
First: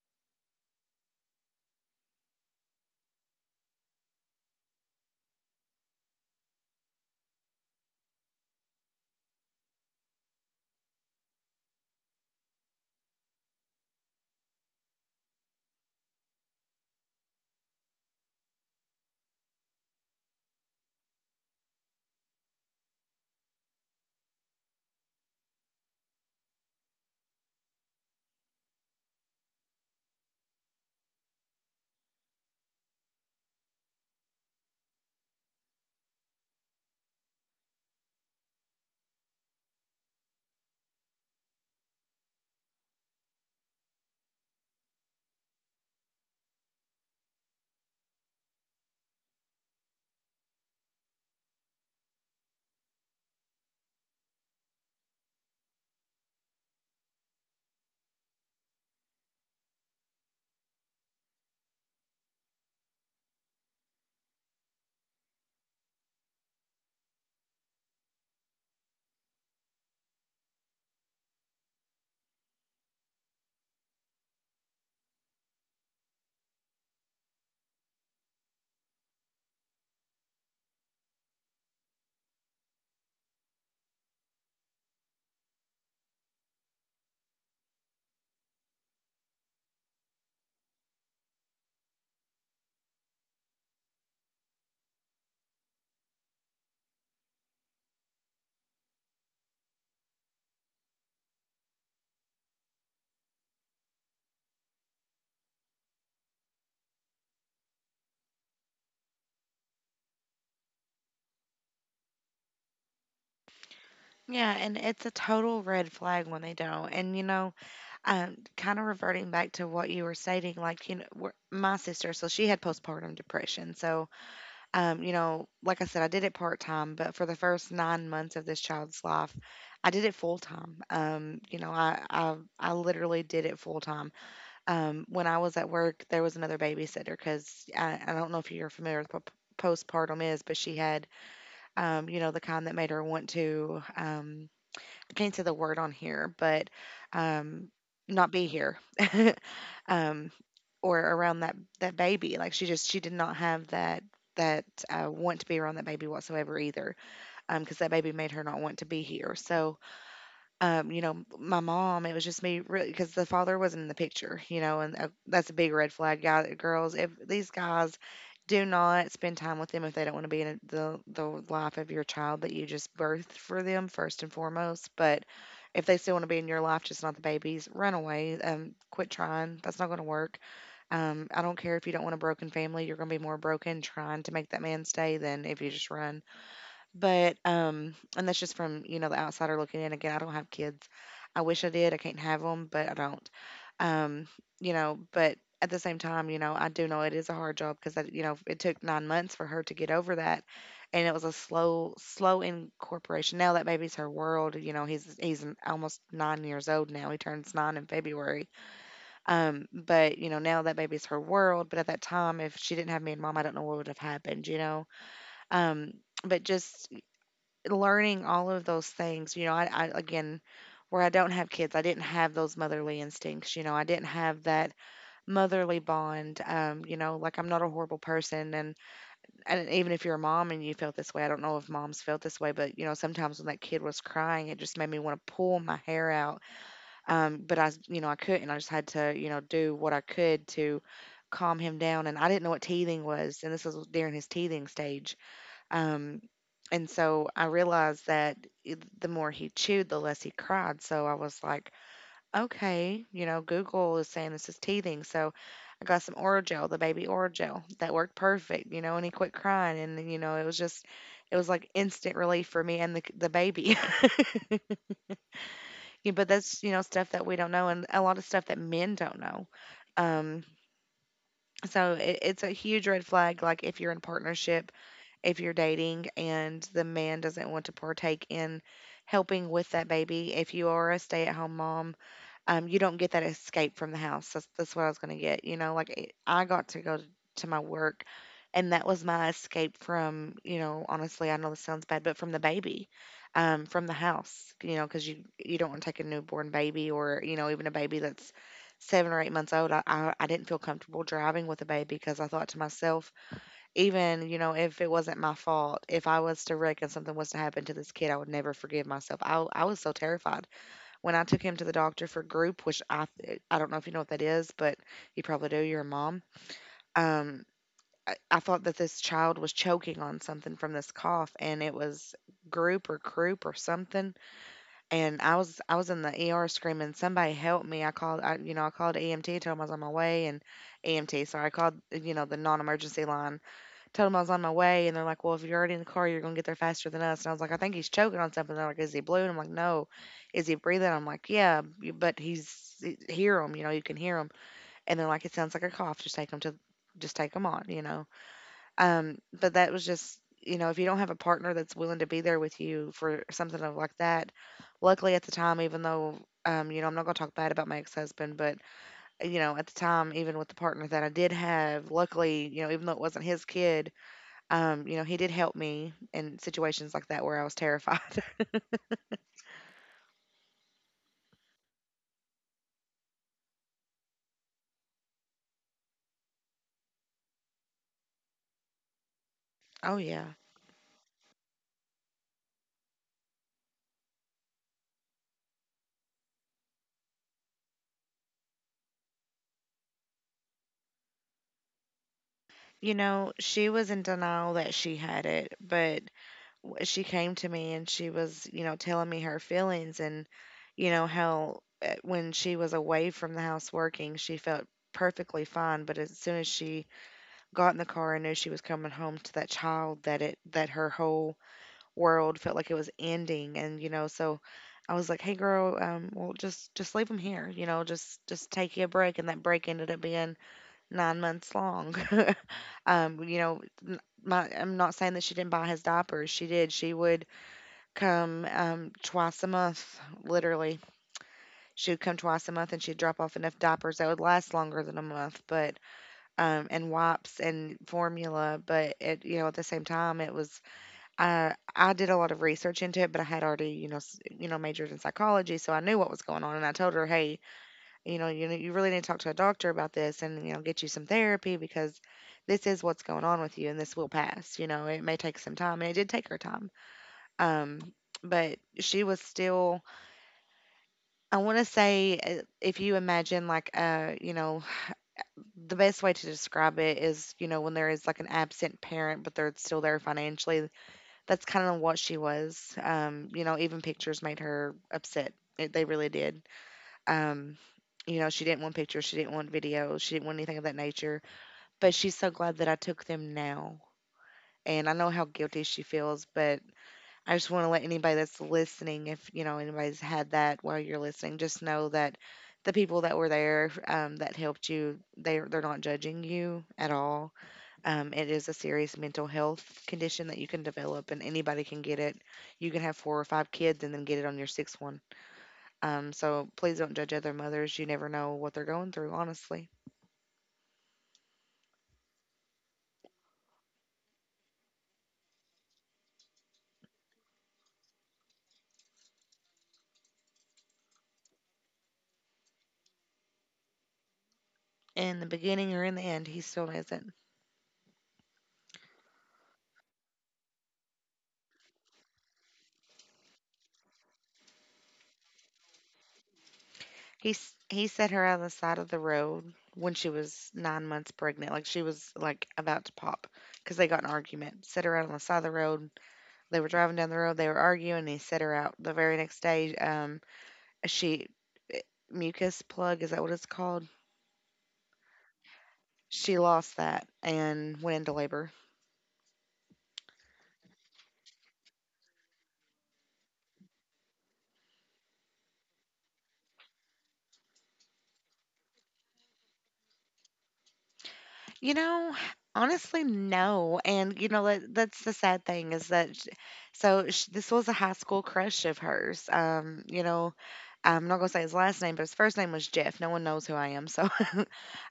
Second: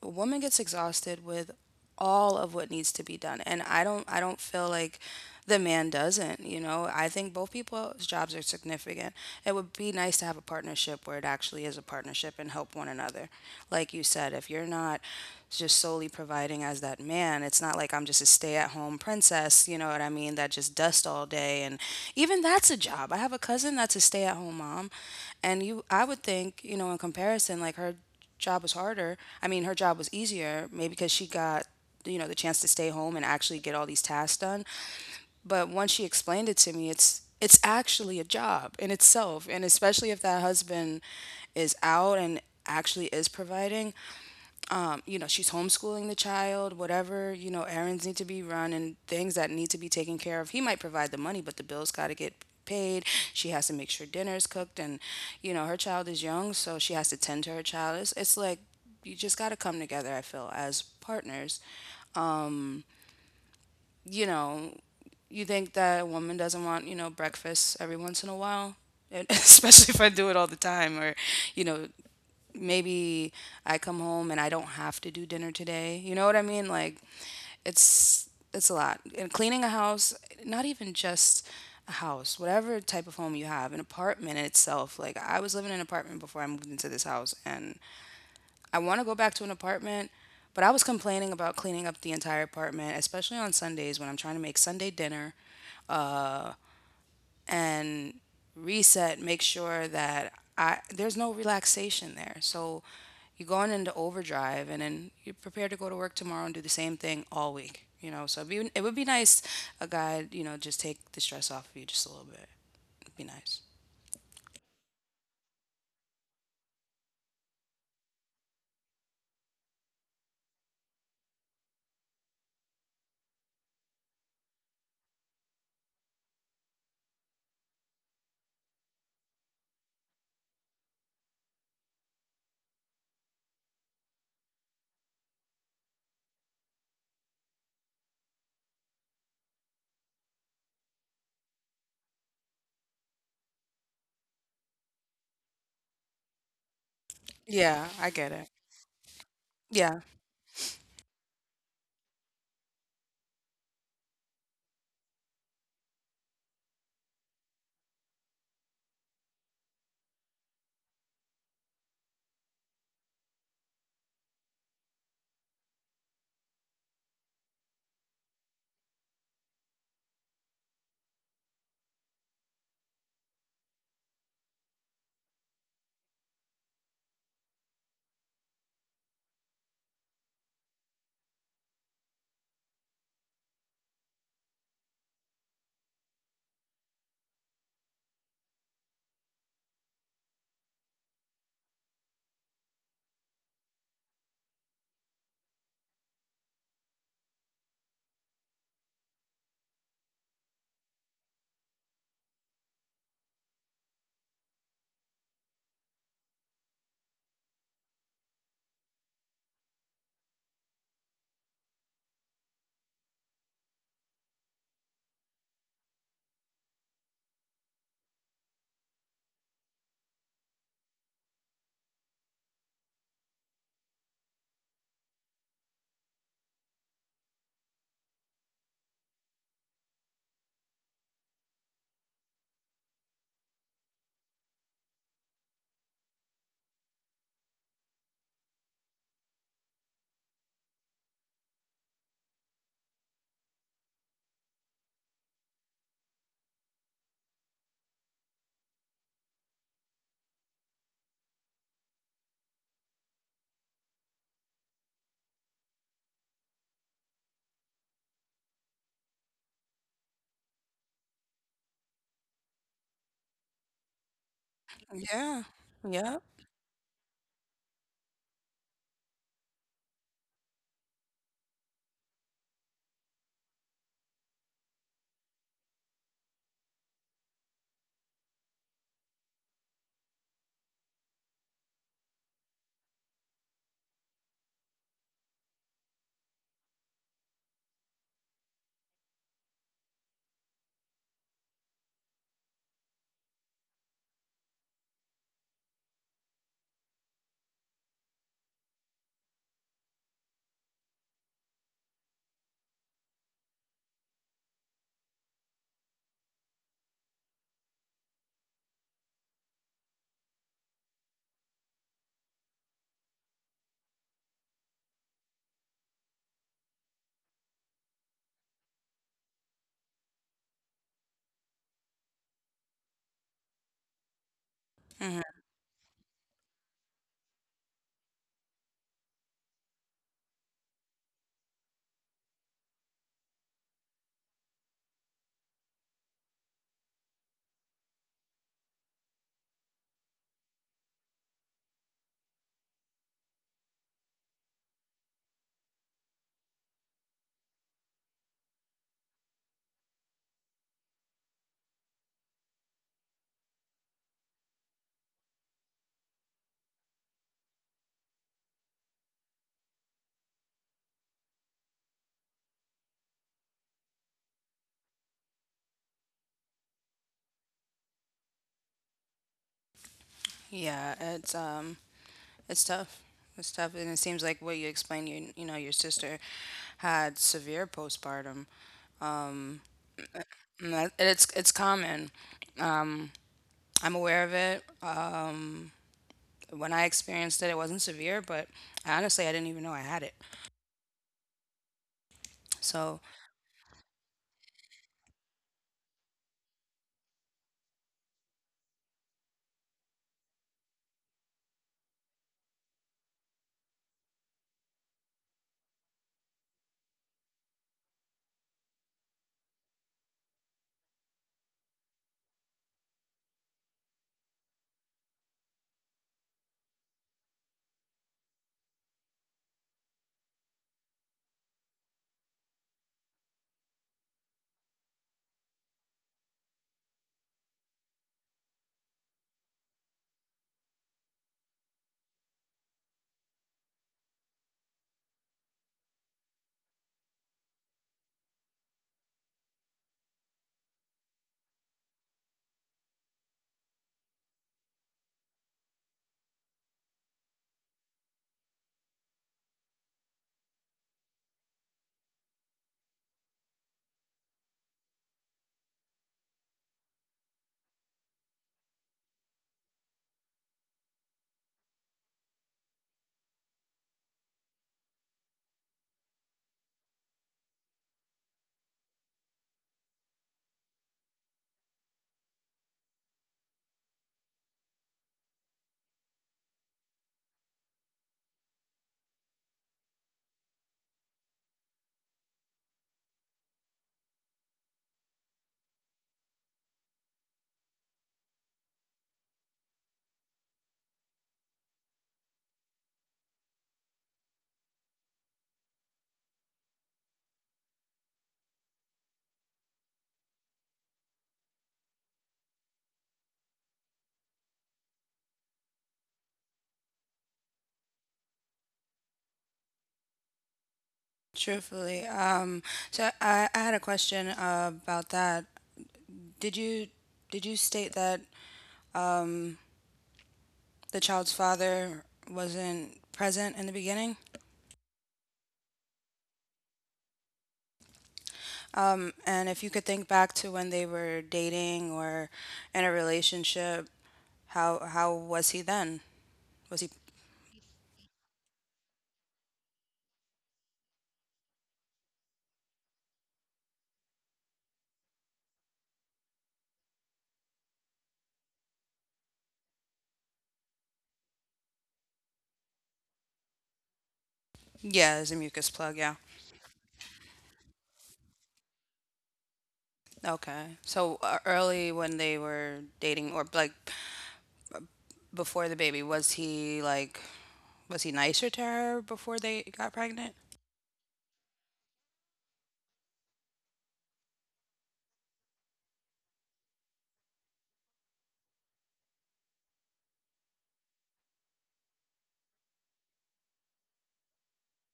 [SPEAKER 2] a woman gets exhausted with all of what needs to be done. And I don't feel like the man doesn't, you know. I think both people's jobs are significant. It would be nice to have a partnership where it actually is a partnership and help one another. Like you said, if you're not just solely providing as that man. It's not like I'm just a stay at home princess, you know what I mean, that just dust all day, and even that's a job. I have a cousin that's a stay at home mom, and you I would think, you know, in comparison, like, her job was harder. I mean, her job was easier maybe because she got, you know, the chance to stay home and actually get all these tasks done, but once she explained it to me, it's actually a job in itself, and especially if that husband is out and actually is providing. You know, she's homeschooling the child, whatever, you know, errands need to be run and things that need to be taken care of. He might provide the money, but the bills got to get paid. She has to make sure dinner's cooked. And, you know, her child is young, so she has to tend to her child. It's like you just got to come together, I feel, as partners. You know, you think that a woman doesn't want, you know, breakfast every once in a while? And especially if I do it all the time, or, you know, maybe I come home and I don't have to do dinner today. You know what I mean? Like, it's a lot. And cleaning a house, not even just a house, whatever type of home you have, an apartment in itself. Like, I was living in an apartment before I moved into this house, and I want to go back to an apartment, but I was complaining about cleaning up the entire apartment, especially on Sundays when I'm trying to make Sunday dinner, uh, and reset, make sure that, I there's no relaxation there. So you're going into overdrive, and then you're prepared to go to work tomorrow and do the same thing all week. You know, so it would be nice a guide, you know, just take the stress off of you just a little bit. It'd be nice.
[SPEAKER 1] Yeah, and it's a total red flag when they don't. And you know, kind of reverting back to what you were stating, like you know, my sister, so she had postpartum depression. So, you know, like I said, I did it part time, but for the first 9 months of this child's life, I did it full time. You know, I literally did it full time. When I was at work, there was another babysitter because I don't know if you're familiar with what postpartum is, but she had, you know, the kind that made her want to. Depending to the word on here, but um,
[SPEAKER 2] Yeah, I get
[SPEAKER 1] not
[SPEAKER 2] it.
[SPEAKER 1] be here,
[SPEAKER 2] Yeah.
[SPEAKER 1] um, or around that baby. Like she did not have that want to be around that baby whatsoever either, because that baby made her not want to be here. So you know, my mom, it was just me really because the father wasn't in the picture, you know. And that's a big red flag, guy, girls. If these guys do not spend time with them, if they don't want to be in the life of your child that you just birthed for them first and foremost, but if they still want to be in your life, just not the babies, run away. Quit trying. That's not going to work. I don't care if you don't want a broken family. You're going to be more broken trying to make that man stay than if you just run. But, and that's just from, you know, the outsider looking in. Again, I don't have kids. I wish I did. I can't have them, but I don't. Um, you know, but at the same time, you know, I do know it is a hard job because, you know, it took 9 months for her to get over that. And it was a slow, slow incorporation. Now that baby's her world. You know, almost 9 years old now. He turns 9 in February. But you know, now that baby's her world. But at that time, if she didn't have me and mom, I don't know what would have happened. You know, um, but just learning all of those things, you know, I again, where I don't have kids, I didn't have those motherly instincts. You know, I didn't have that motherly bond. You know, like I'm not a horrible person, and even if you're a mom and you felt this way, I don't know if moms felt this way, but you know, sometimes when that kid was crying, it just made me want to pull my hair out. But you know, I couldn't. I just had to, you know, do what I could to calm him down. And I didn't know what teething was, and this was during his teething stage, um, and so I realized that the more he chewed, the less he cried. So I was like, okay, you know, Google is saying this is teething. So I got some Orajel, the baby Orajel, that worked perfect, you know, and he quit crying. And then, you know, it was just, it was like instant relief for me and the baby.
[SPEAKER 2] Yeah.
[SPEAKER 1] Yeah,
[SPEAKER 2] Yeah.
[SPEAKER 1] but that's, you know, stuff that we don't know and a lot of stuff that men don't know. Um, so it's a huge red flag. Like if you're in partnership, if you're dating and the man doesn't want to partake in helping with that baby. If you are a stay-at-home mom, you don't get that escape from the house. That's what I was going to get. You know, like I got to go to my work, and that was my escape from, you know, honestly, I know this sounds bad, but from the baby, from the house. You know, because you don't want to take a newborn baby, or you know, even a baby that's 7 or 8 months old. I didn't feel comfortable driving with a baby because I thought to myself even, you know, if it wasn't my fault, if I was to wreck and something was to happen to this kid, I would never forgive myself. I was so terrified when I took him to the doctor for group, which I don't know if you know what that is, but you probably do. You're a mom. Um, I thought that this child was choking on something from this cough, and it was group or croup or something. And
[SPEAKER 2] Hmm.
[SPEAKER 1] I was in the ER screaming, "Somebody help me!" You know, I called EMT, told him I was on my way, and EMT. Sorry, I called, you know, the non-emergency line, told him I was on my way, and they're like, "Well, if you're already in the car, you're gonna get there faster than us." And I was like, "I think he's choking on something." They're like, "Is he blue?" And I'm like, "No." Is he breathing? I'm like, "Yeah, but hear him. You know, you can hear him." And they're like, "It sounds like a cough. Just take him on." You know, but that was just, you know, if you don't have a partner that's willing to be there with you for something of like that, luckily at the time, even though. You know, I'm not gonna talk bad about my ex-husband, but you know, at the time, even with the partner that I did have, luckily, you know, even though it wasn't his kid, you know, he did help me in situations like that where I was terrified.
[SPEAKER 2] Yeah, it's tough. It's tough, and it seems like what you explained, you know, your sister had severe postpartum. um,
[SPEAKER 1] Oh, yeah.
[SPEAKER 2] And and it's common. Um, I'm aware of it. When I experienced it, it wasn't severe, but honestly, I didn't even know I had it.
[SPEAKER 1] You
[SPEAKER 2] So,
[SPEAKER 1] know, she was in denial that she had it, but she came to me and she was, you know, telling me her feelings. And, you know, how when she was away from the house working, she felt perfectly fine, but as soon as she got in the car and knew she was coming home to that child, that it that her whole world felt like it was ending. And you know, so I was like, hey girl, well just leave him here, you know, just take you a break. And that break ended up being 9 months long. You know, n- my I'm not saying that she didn't buy his diapers. She did. She would come twice a month, literally. She would come twice a month and she'd drop off enough diapers that would last longer than a month. But and wipes and formula. But at, you know, at the same time, it was, I did a lot of research into it, but I had already, you know, you know, majored in psychology, so I knew what was going on. And I told her, hey, you know, you really need to talk to a doctor about this, and you know, get you some therapy because this is what's going on with you, and this will pass. You know, it may take some time, and it did take her time. Um, but she was still, I want to say, if you imagine like, you know, the best way to describe it is, you know, when there is like an absent parent, but they're still there financially. That's kind of what she was. You know, even pictures made her upset. They really did. Um, you know, she didn't want pictures. She didn't want videos. She didn't want anything of that nature. But she's so glad that I took them now. And I know how guilty she feels, but I just want to let anybody that's listening, if you know anybody's had that while you're listening, just know that the people that were there that helped you, they're not judging you at all. It is a serious mental health condition that you can develop, and anybody can get it. You can have four or five kids and then get it on your sixth one. So please don't judge other mothers. You never know what they're going through, honestly.
[SPEAKER 2] truthfully, so I had a question, about that. Did you did you state that, um, the child's father wasn't present in the beginning?
[SPEAKER 1] In the beginning or in the end, he still isn't.
[SPEAKER 2] And if you could think back to when they were dating or in a relationship, how was he then? Was he?
[SPEAKER 1] He set her on the side of the road when she was 9 months pregnant, like she was like about to pop, because they got in an argument. Set her out on the side of the road. They were driving down the road. They were arguing, and he set her out. The very next day, she eh, mucus plug, is that what it's called?
[SPEAKER 2] Yeah, as a mucus plug. Yeah.
[SPEAKER 1] She lost that and went into labor.
[SPEAKER 2] Okay. So, early when they were dating, or like before the baby, was he nicer to her before they got pregnant?
[SPEAKER 1] You know, Honestly, no. And you know that that's the sad thing is that sh so sh this was a high school crush of hers. I'm not gonna say his last name, but his first name was Jeff. No one knows who I am, so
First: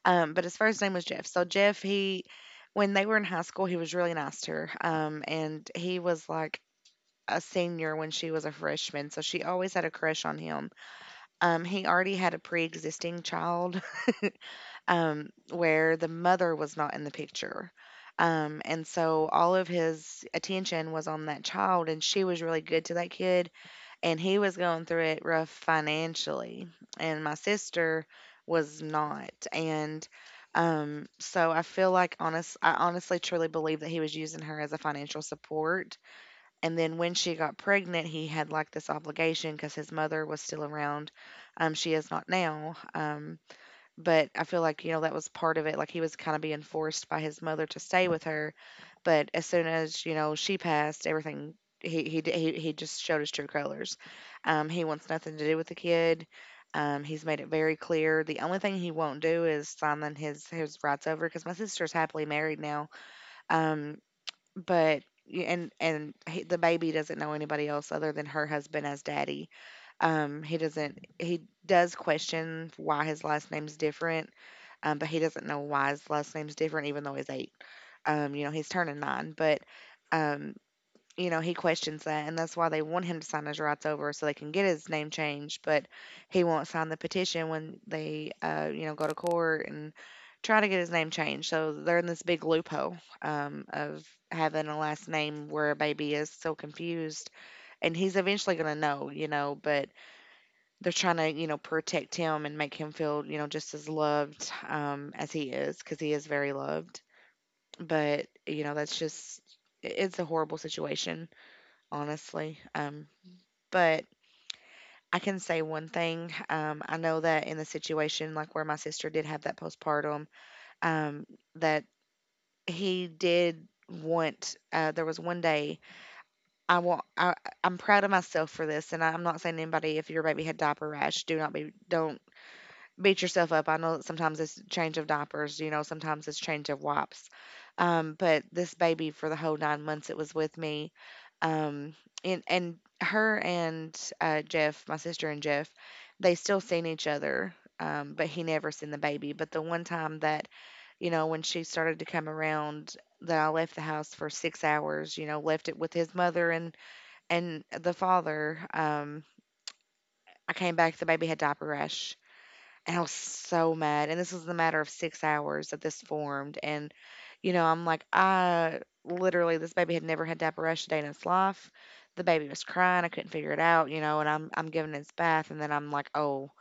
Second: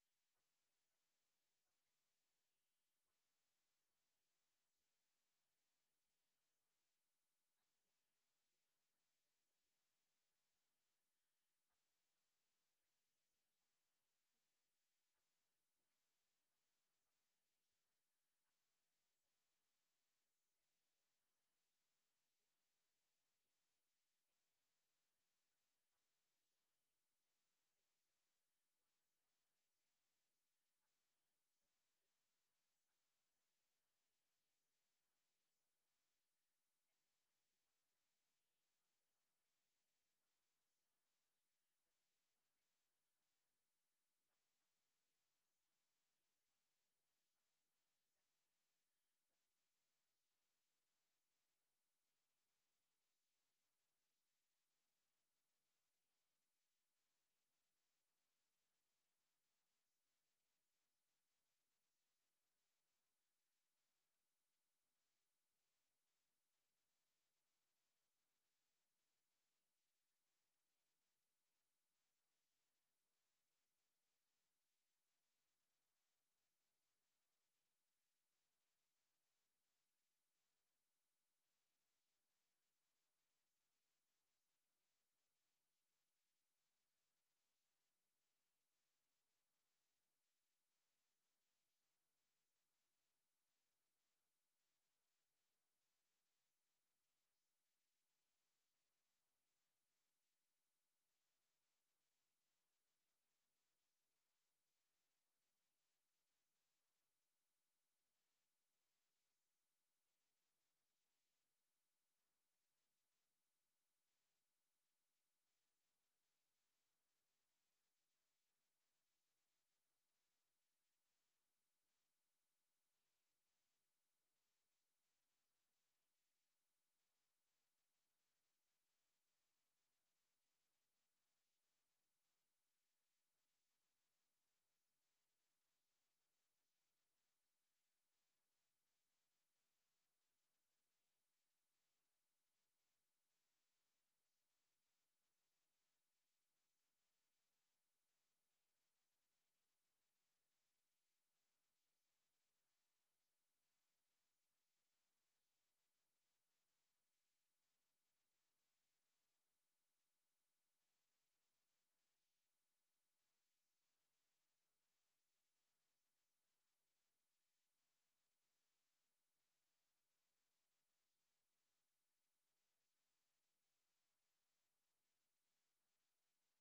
[SPEAKER 1] but his first name was Jeff. So Jeff, he when they were in high school, he was really nice to her. And he was like a senior when she was a freshman, so she always had a crush on him. He already had a pre-existing child, where the mother was not in the picture. And so all of his attention was on that child, and she was really good to that kid, and he was going through it rough financially, and my sister was not. And so I feel like I honestly truly believe that he was using her as a financial support, and then when she got pregnant, he had like this obligation because his mother was still around. She is not now. But I feel like that was part of it. Like he was kind of being forced by his mother to stay with her. But as soon as she passed, everything, he just showed his true colors. He wants nothing to do with the kid. He's made it very clear. The only thing he won't do is signing his rights over because my sister's happily married now. Um, but the baby doesn't know anybody else other than her husband as daddy. He doesn't. He does question why his last name's different, but he doesn't know why his last name's different, even though he's 8. He's turning 9, but um, he questions that, and that's why they want him to sign his rights over so they can get his name changed. But he won't sign the petition when they go to court and try to get his name changed. So they're in this big loophole of having a last name where a baby is so confused, and he's eventually going to know. But they're trying to protect him and make him feel just as loved as he is because he is very loved. But you know, that's just it's a horrible situation, honestly. But I can say one thing. I know that in the situation, like where my sister did have that postpartum, um, that he did want. There was one day I want. I'm proud of myself for this, and I'm not saying anybody. If your baby had diaper rash, do not be. Don't beat yourself up. I know sometimes it's change of diapers, sometimes it's change of wipes. But this baby for the whole 9 months it was with me. Um, and and and my sister and Jeff, they still seen each other. But he never seen the baby. But the one time that when she started to come around, that I left the house for 6 hours, left it with his mother and the father. I came back, the baby had diaper rash, and I was so mad. And this was the matter of 6 hours that this formed. And I'm like, I literally, this baby had never had diaperesia a day in its life. The baby was crying. I couldn't figure it out, and I'm giving it its bath. And then I'm like, oh,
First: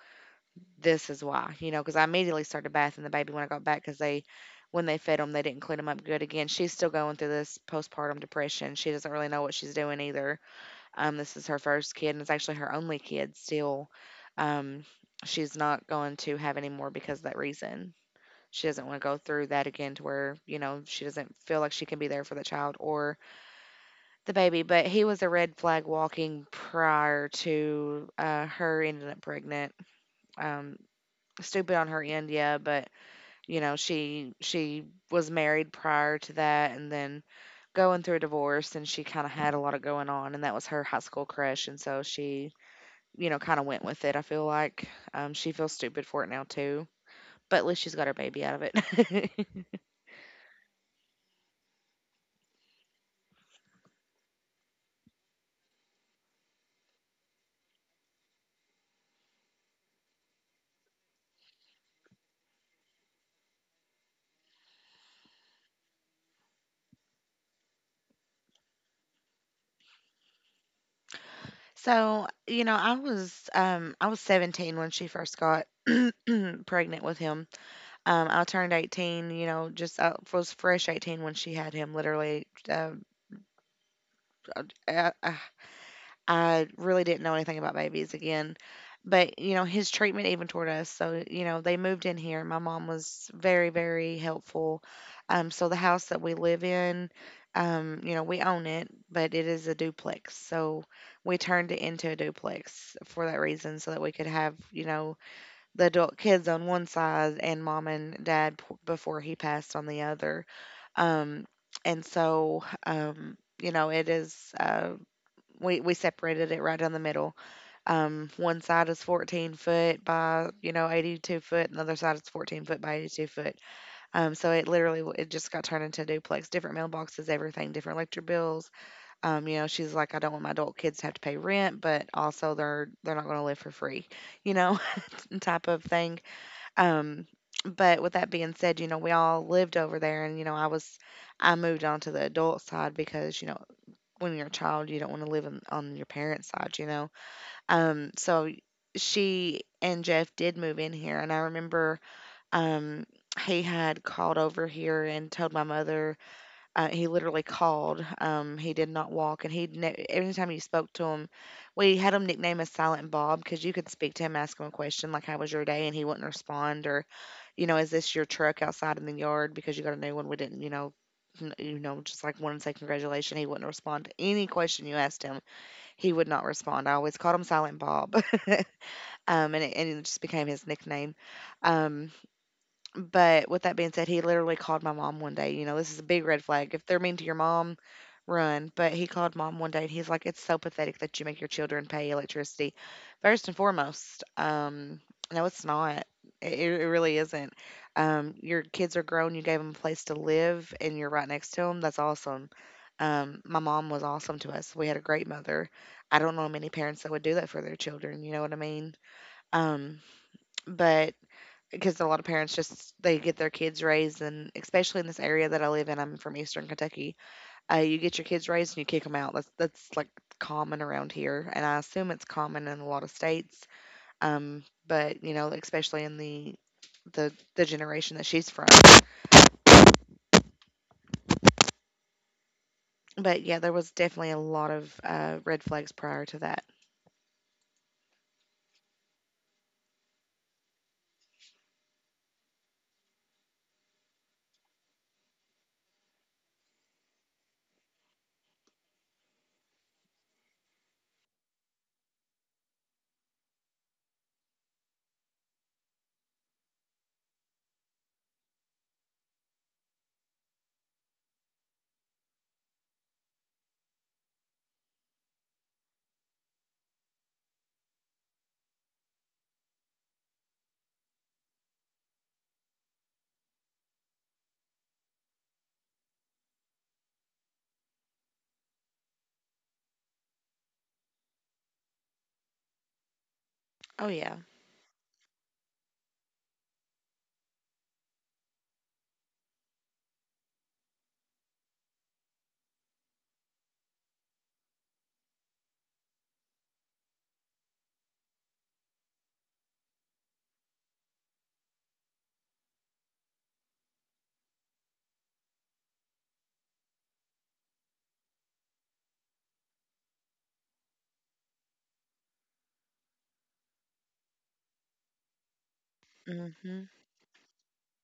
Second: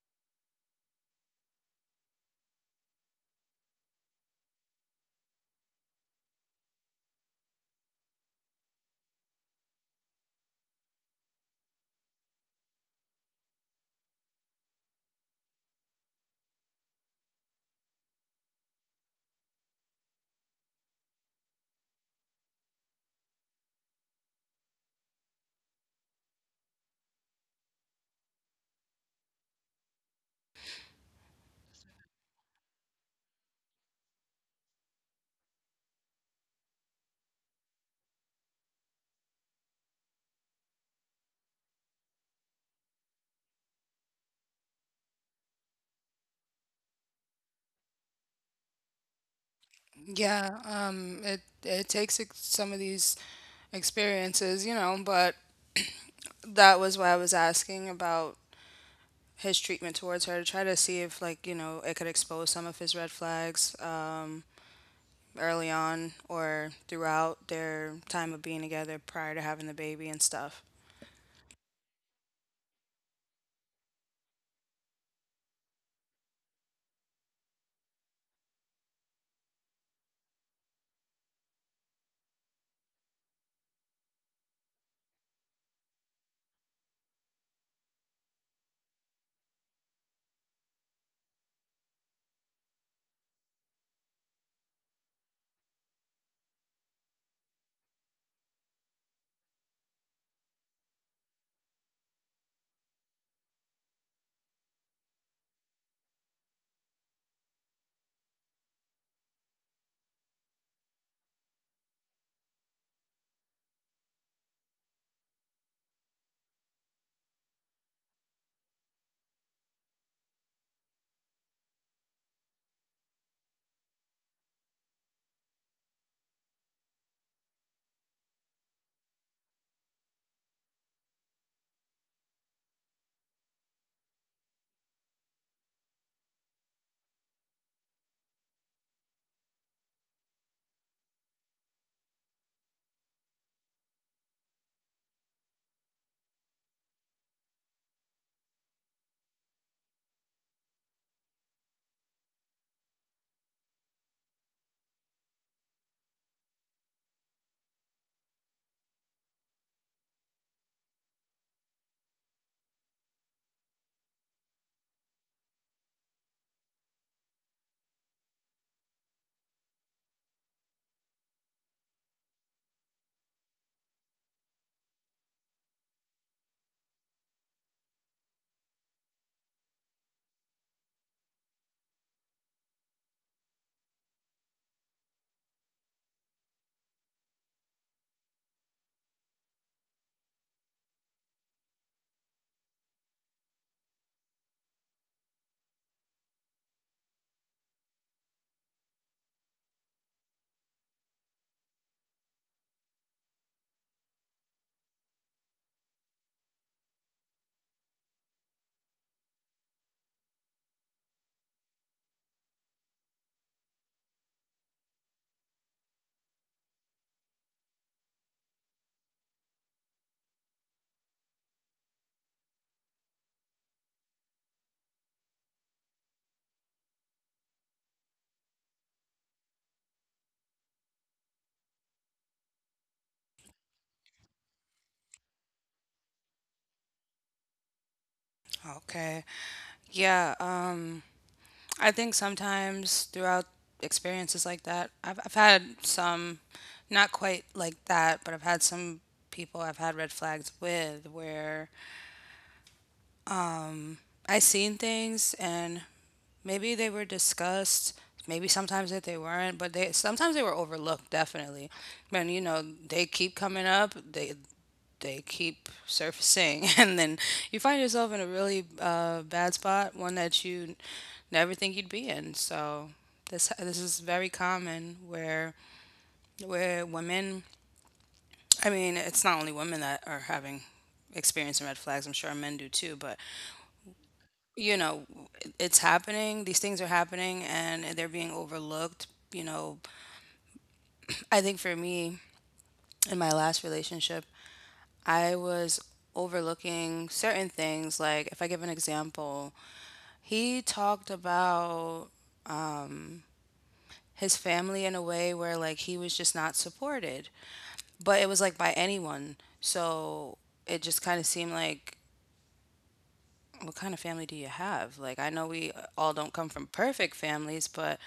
[SPEAKER 1] this is why, because I immediately started bathing the baby when I got back because they, when they fed him, they didn't clean him up good again. She's still going through this postpartum depression. She doesn't really know what she's doing either. This is her first kid, and it's actually her only kid still. Um, she's not going to have any more because of that reason. She doesn't want to go through that again to where, she doesn't feel like she can be there for the child or the baby. But he was a red flag walking prior to her ending up pregnant. Um, Stupid on her end, yeah, but she was married prior to that and then going through a divorce, and she kind of had a lot of going on, and that was her high school crush, and so she kinda went with it, I feel like. She feels stupid for it now too, but at least she's got her baby out of it.
[SPEAKER 2] Yeah, it takes some of these experiences, you know. But that was why I was asking about his treatment towards her to try to see if, like, you know, it could expose some of his red flags, early on or throughout their time of being together prior to having the baby and stuff.
[SPEAKER 1] So I was 17 when she first got pregnant with him. I turned 18, just I was fresh 18 when she had him, literally, a I really didn't know anything about babies again. But his treatment even toward us. So they moved in here. My mom was very, very helpful. So the house that we live in, we own it, but it is a duplex. So we turned it into a duplex for that reason, so that we could have, the adult kids on one side and mom and dad before he passed on the other. Um, and so, it is. We separated it right down the middle. One side is 14-foot by 82 foot, and the other side is 14-foot by 82 foot. So it literally it just got turned into a duplex, different mailboxes, everything, different electric bills. You know, she's like, I don't want my adult kids to have to pay rent, but also they're not going to live for free, you know, type of thing. Um, but with that being said, we all lived over there, and I moved on to the adult side because when you're a child, you don't want to live on your parents' side, you know? So she and Jeff did move in here. And I remember um, he had called over here and told my mother he literally called. He did not walk, and every time you spoke to him, we had him nicknamed as Silent Bob because you could speak to him, ask him a question like "How was your day?" and he wouldn't respond, or "Is this your truck outside in the yard?" because you got a new one. We didn't, just like wanted to say congratulations. He wouldn't respond to any question you asked him. He would not respond. I always called him Silent Bob, and it just became his nickname. Um, but with that being said, he literally called my mom one day. This is a big red flag. If they're mean to your mom, run. But he called mom one day and he's like, It's so pathetic that you make your children pay electricity. First and foremost, no, it's not. It really isn't. Your kids are grown. You gave them a place to live, and you're right next to them. That's awesome. My mom was awesome to us. We had a great mother. I don't know many parents that would do that for their children. You know what I mean? Um, but because a lot of parents just they get their kids raised, and especially in this area that I live in, I'm from Eastern Kentucky. You get your kids raised and you kick them out. That's like common around here, and I assume it's common in a lot of states. But especially in the generation that she's from. But yeah, there was definitely a lot of red flags prior to that.
[SPEAKER 2] Okay. Yeah. I think sometimes throughout experiences like that, I've had some, not quite like that, but I've had some people I've had red flags with where, um, I seen things, and maybe they were discussed. Maybe sometimes that they weren't, but they sometimes they were overlooked. Definitely, man, you know, they keep coming up. They keep surfacing, and then you find yourself in a really, bad spot, one that you never think you'd be in. So this is very common, where women. I mean, it's not only women that are having experience in red flags. I'm sure men do too, but,
[SPEAKER 1] Oh yeah.
[SPEAKER 2] you know, it's happening, these things are happening, and they're being overlooked. You know, I think for me, in my last relationship, I was overlooking certain things. Like, if I give an example, he talked about his family in a way where, like, he was just not supported, but it was, like, by anyone. So it just kind of seemed like, what kind of family do you have? Like, I know we all don't come from
[SPEAKER 1] Hmm.
[SPEAKER 2] perfect families, but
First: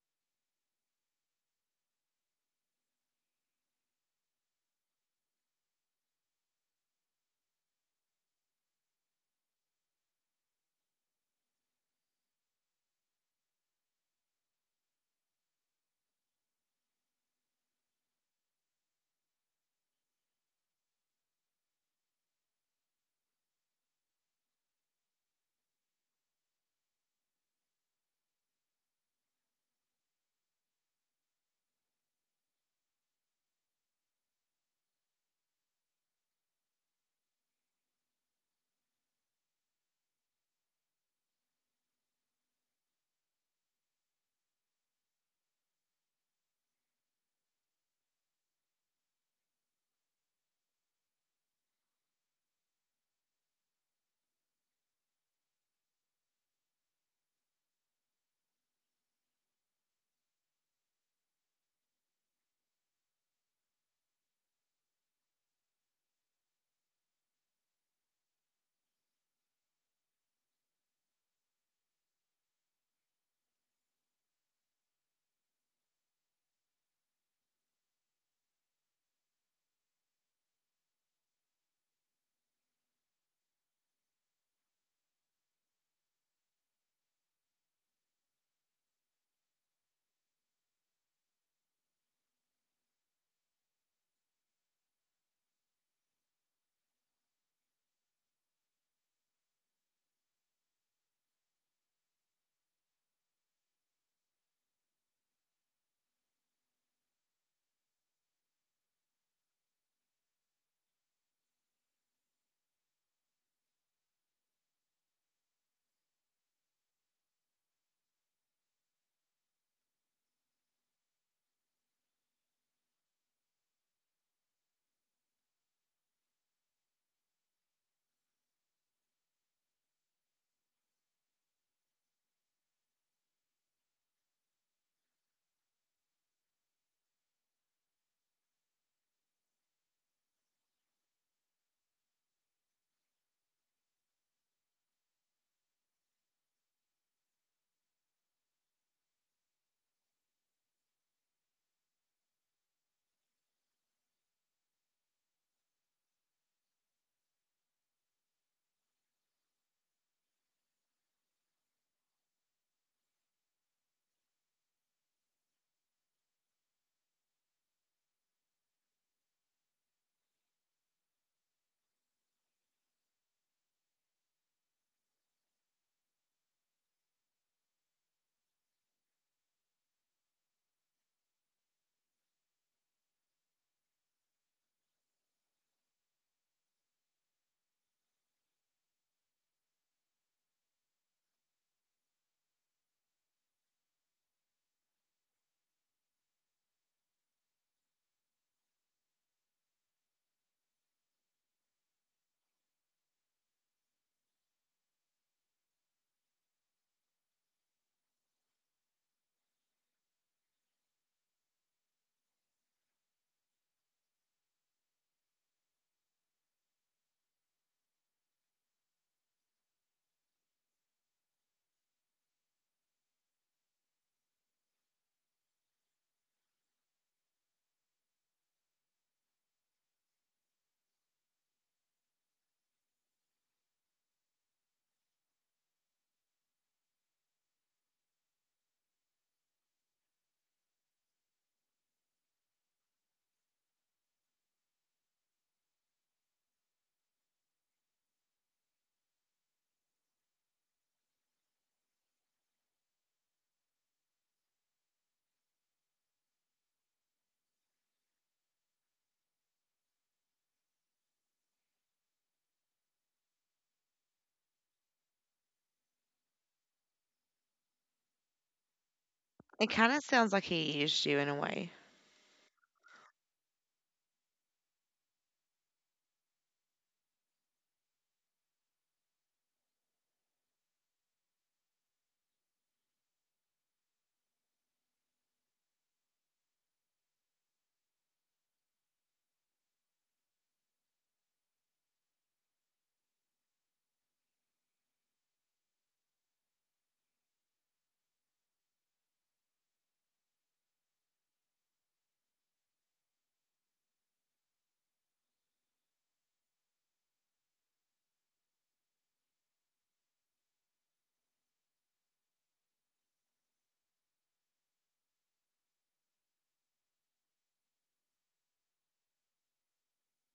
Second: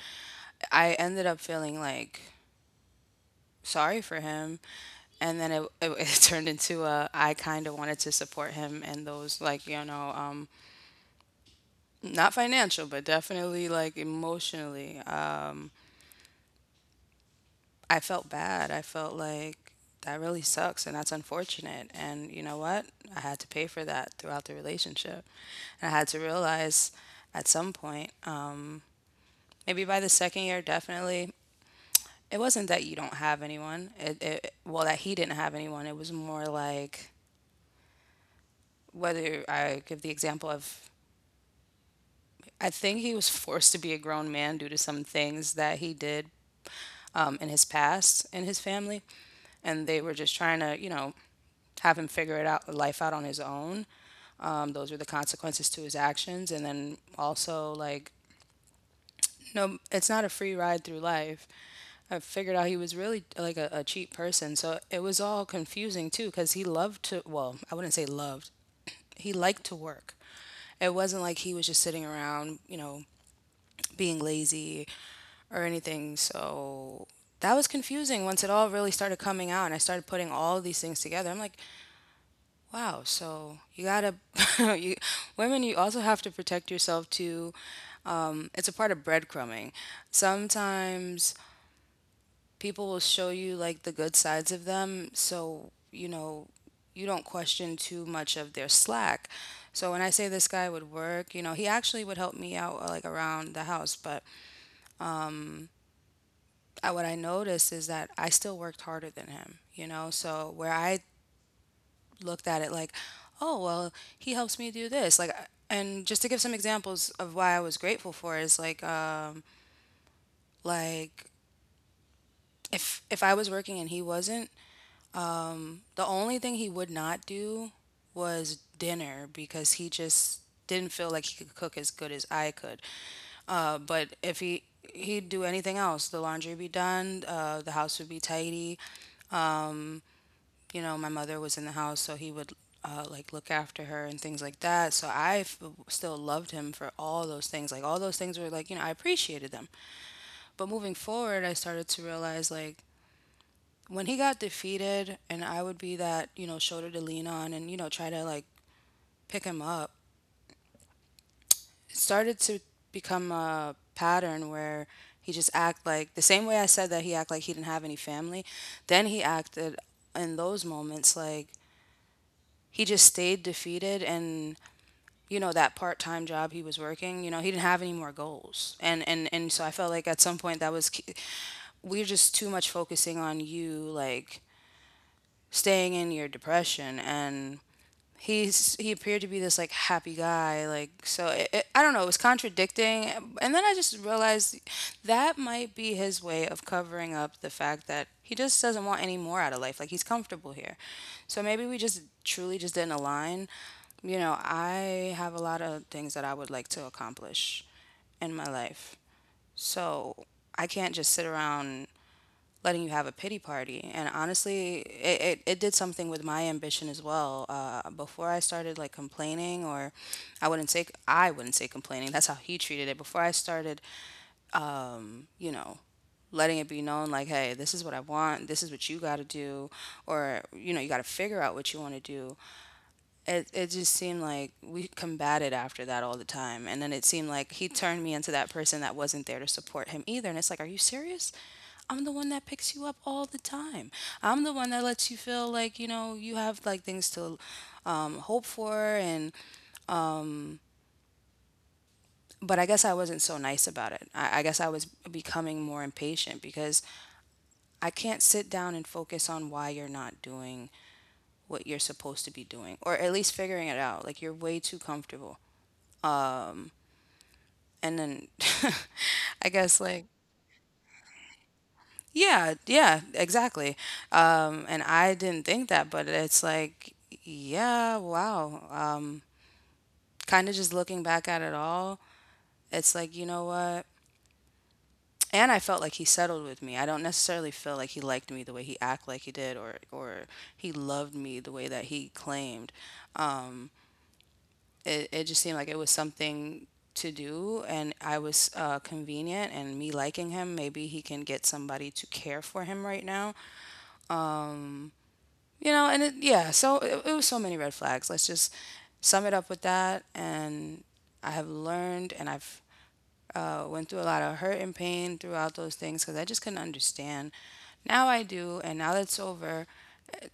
[SPEAKER 2] I ended up feeling, like, sorry for him. And then it turned into a, I kind of wanted to support him, and those, like, you know, not financial, but definitely like emotionally. I felt bad. I felt like that really sucks, and that's unfortunate. And you know what? I had to pay for that throughout the relationship. And I had to realize at some point, maybe by the second year, definitely, it wasn't that you don't have anyone. Well, that he didn't have anyone. It was more like, whether I give the example of, I think he was forced to be a grown man due to some things that he did, in his past, in his family. And they were just trying to, you know, have him figure it out, life out on his own. Those were the consequences to his actions. And then also, like, no, it's not a free ride through life. I figured out he was really like a cheap person. So it was all confusing too, because he loved to, well, I wouldn't say loved, he liked to work. It wasn't like he was just sitting around, being lazy or anything. So that was confusing once it all really started coming out and I started putting all these things together. I'm like, wow, so you gotta, you, women, you also have to protect yourself too. It's a part of breadcrumbing. Sometimes people will show you like the good sides of them so you know you don't question too much of their slack. So when I say this guy would work, you know, he actually would help me out, like around the house. But what I noticed is that I still worked harder than him, you know. So where I looked at it like, oh well, he helps me do this like and just to give some examples of why I was grateful for it is like, if I was working and he wasn't. The only thing he would not do was dinner, because he just didn't feel like he could cook as good as I could. But if he'd do anything else, the laundry would be done, the house would be tidy. You know, my mother was in the house, so he would, like look after her and things like that. So still loved him for all those things. Like, all those things were, like, you know, I appreciated them. But moving forward, I started to realize like when he got defeated and I would be that, you know, shoulder to lean on and, you know, try to like pick him up, it started to become a pattern where he just act like, the same way I said that he act like he didn't have any family. Then he acted in those moments like he just stayed defeated. And you know that part-time job he was working, you know, he didn't have any more goals. And so I felt like at some point that was we're just too much focusing on you like staying in your depression. And he appeared to be this like happy guy, like so I don't know, it was contradicting. And then I just realized that might be his way of covering up the fact that he just doesn't want any more out of life, like he's comfortable here. So maybe we just truly just didn't align. You know, I have a lot of things that I would like to accomplish in my life, so I can't just sit around letting you have a pity party. And honestly, it did something with my ambition as well. Before I started like complaining, or I wouldn't say complaining. That's how he treated it. Before I started, um, you know, letting it be known like, hey, this is what I want. This is what you got to do. Or, you know, you got to figure out what you want to do. It just seemed like we combated after that all the time, and then it seemed like he turned me into that person that wasn't there to support him either. And it's like, are you serious? I'm the one that picks you up all the time. I'm the one that lets you feel like, you know, you have like things to, hope for. And but I guess I wasn't so nice about it. I guess I was becoming more impatient, because I can't sit down and focus on why you're not doing what you're supposed to be doing, or at least figuring it out. Like, you're way too comfortable. And then I
[SPEAKER 1] It
[SPEAKER 2] guess
[SPEAKER 1] kind of
[SPEAKER 2] like,
[SPEAKER 1] sounds like he used you in a way,
[SPEAKER 2] yeah, yeah, exactly. And I didn't think that, but it's like, yeah, wow. Kind of just looking back at it all, it's like, you know what. And I felt like he settled with me. I don't necessarily feel like he liked me the way he acted like he did, or he loved me the way that he claimed. Um, it just seemed like it was something to do, and I was, convenient, and me liking him, maybe he can get somebody to care for him right now. Um, You know, and yeah, so it was so many red flags. Let's just sum it up with that. And I have learned, and I've, went through a lot of hurt and pain throughout those things, because I just couldn't understand. Now I do, and now that it's over,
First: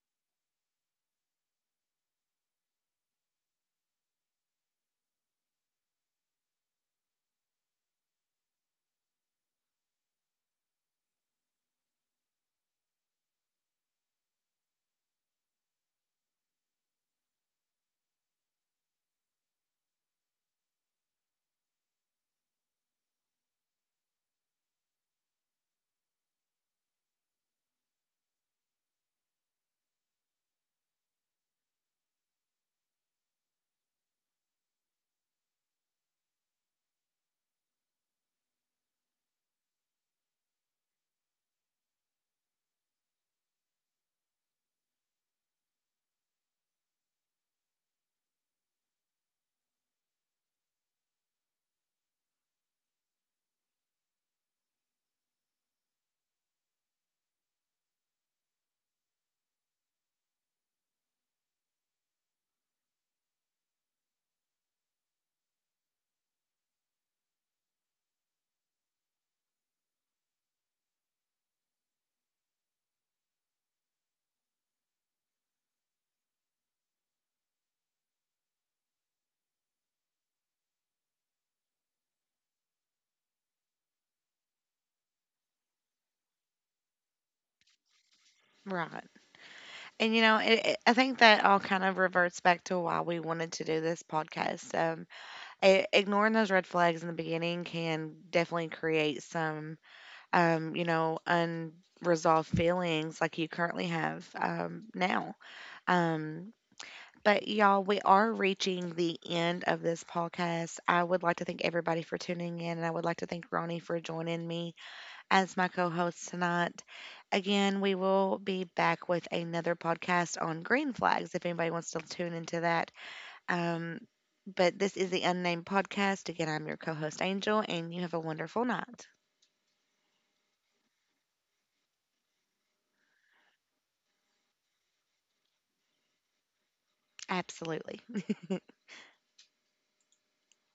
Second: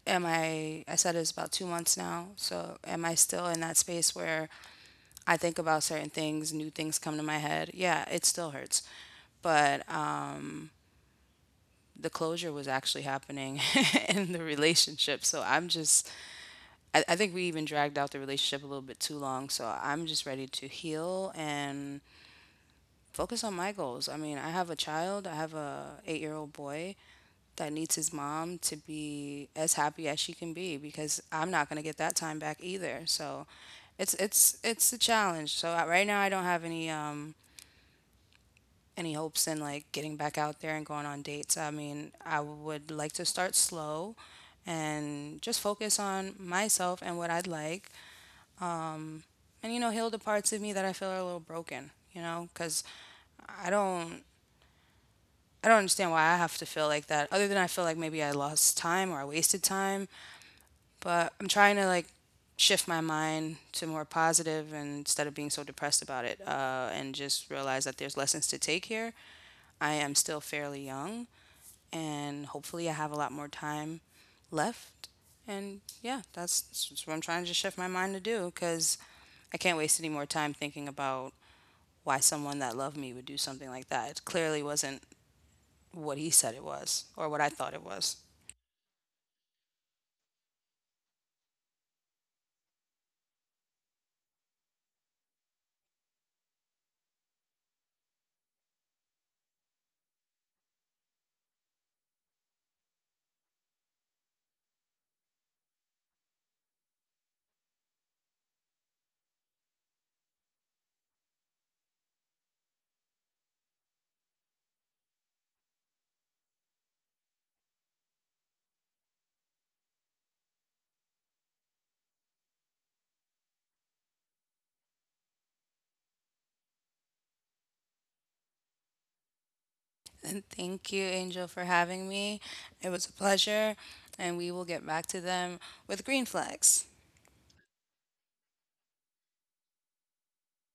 [SPEAKER 2] am I? I said it's about 2 months now. So am I still in that space where I think about certain things, new things come to my head? Yeah, it still hurts. But the closure was actually happening in the relationship. So I think we even dragged out the relationship a little bit too long. So I'm just ready to heal and focus on my goals. I mean, I have a child, I have a 8 year old boy that needs his mom to be as happy as she can be, because I'm not going to get that time back either. So it's it's a challenge. So right now I don't have any hopes in like getting back out there and going on dates. I mean, I would like to start slow and just focus on myself and what I'd like. Um, And you know, heal the parts of me that I feel are a little broken, you know, cuz I don't I don't understand why I have to feel like that, other than I feel like maybe I lost time or I wasted time. But I'm trying to like shift my mind to more positive, and instead of being so depressed about it, and just realize that there's lessons to take here. I am still fairly young, and hopefully I have a lot more time left. And yeah, that's what I'm trying to just shift my mind to do, because I can't waste any more time thinking about why someone that loved me would do something like that. It clearly wasn't what he said it was or what I thought it was.
[SPEAKER 1] right? And I think that all kind of reverts back to why we wanted to do this podcast. I ignoring those red flags in the beginning can definitely create some unresolved feelings like you currently have now. Um, but y'all, we are reaching the end of this podcast. I would like to thank everybody for tuning in, and I would like to thank Ronnie for joining me as my co host tonight. Again, we will be back with another podcast on green flags if anybody wants to tune into that. Um, but this is the Unnamed Podcast. Again, I'm your co host, Angel, and you have a wonderful night.
[SPEAKER 2] And thank you, Angel, for having me. It was a pleasure, and we will get back to them with green flags.
[SPEAKER 1] Absolutely.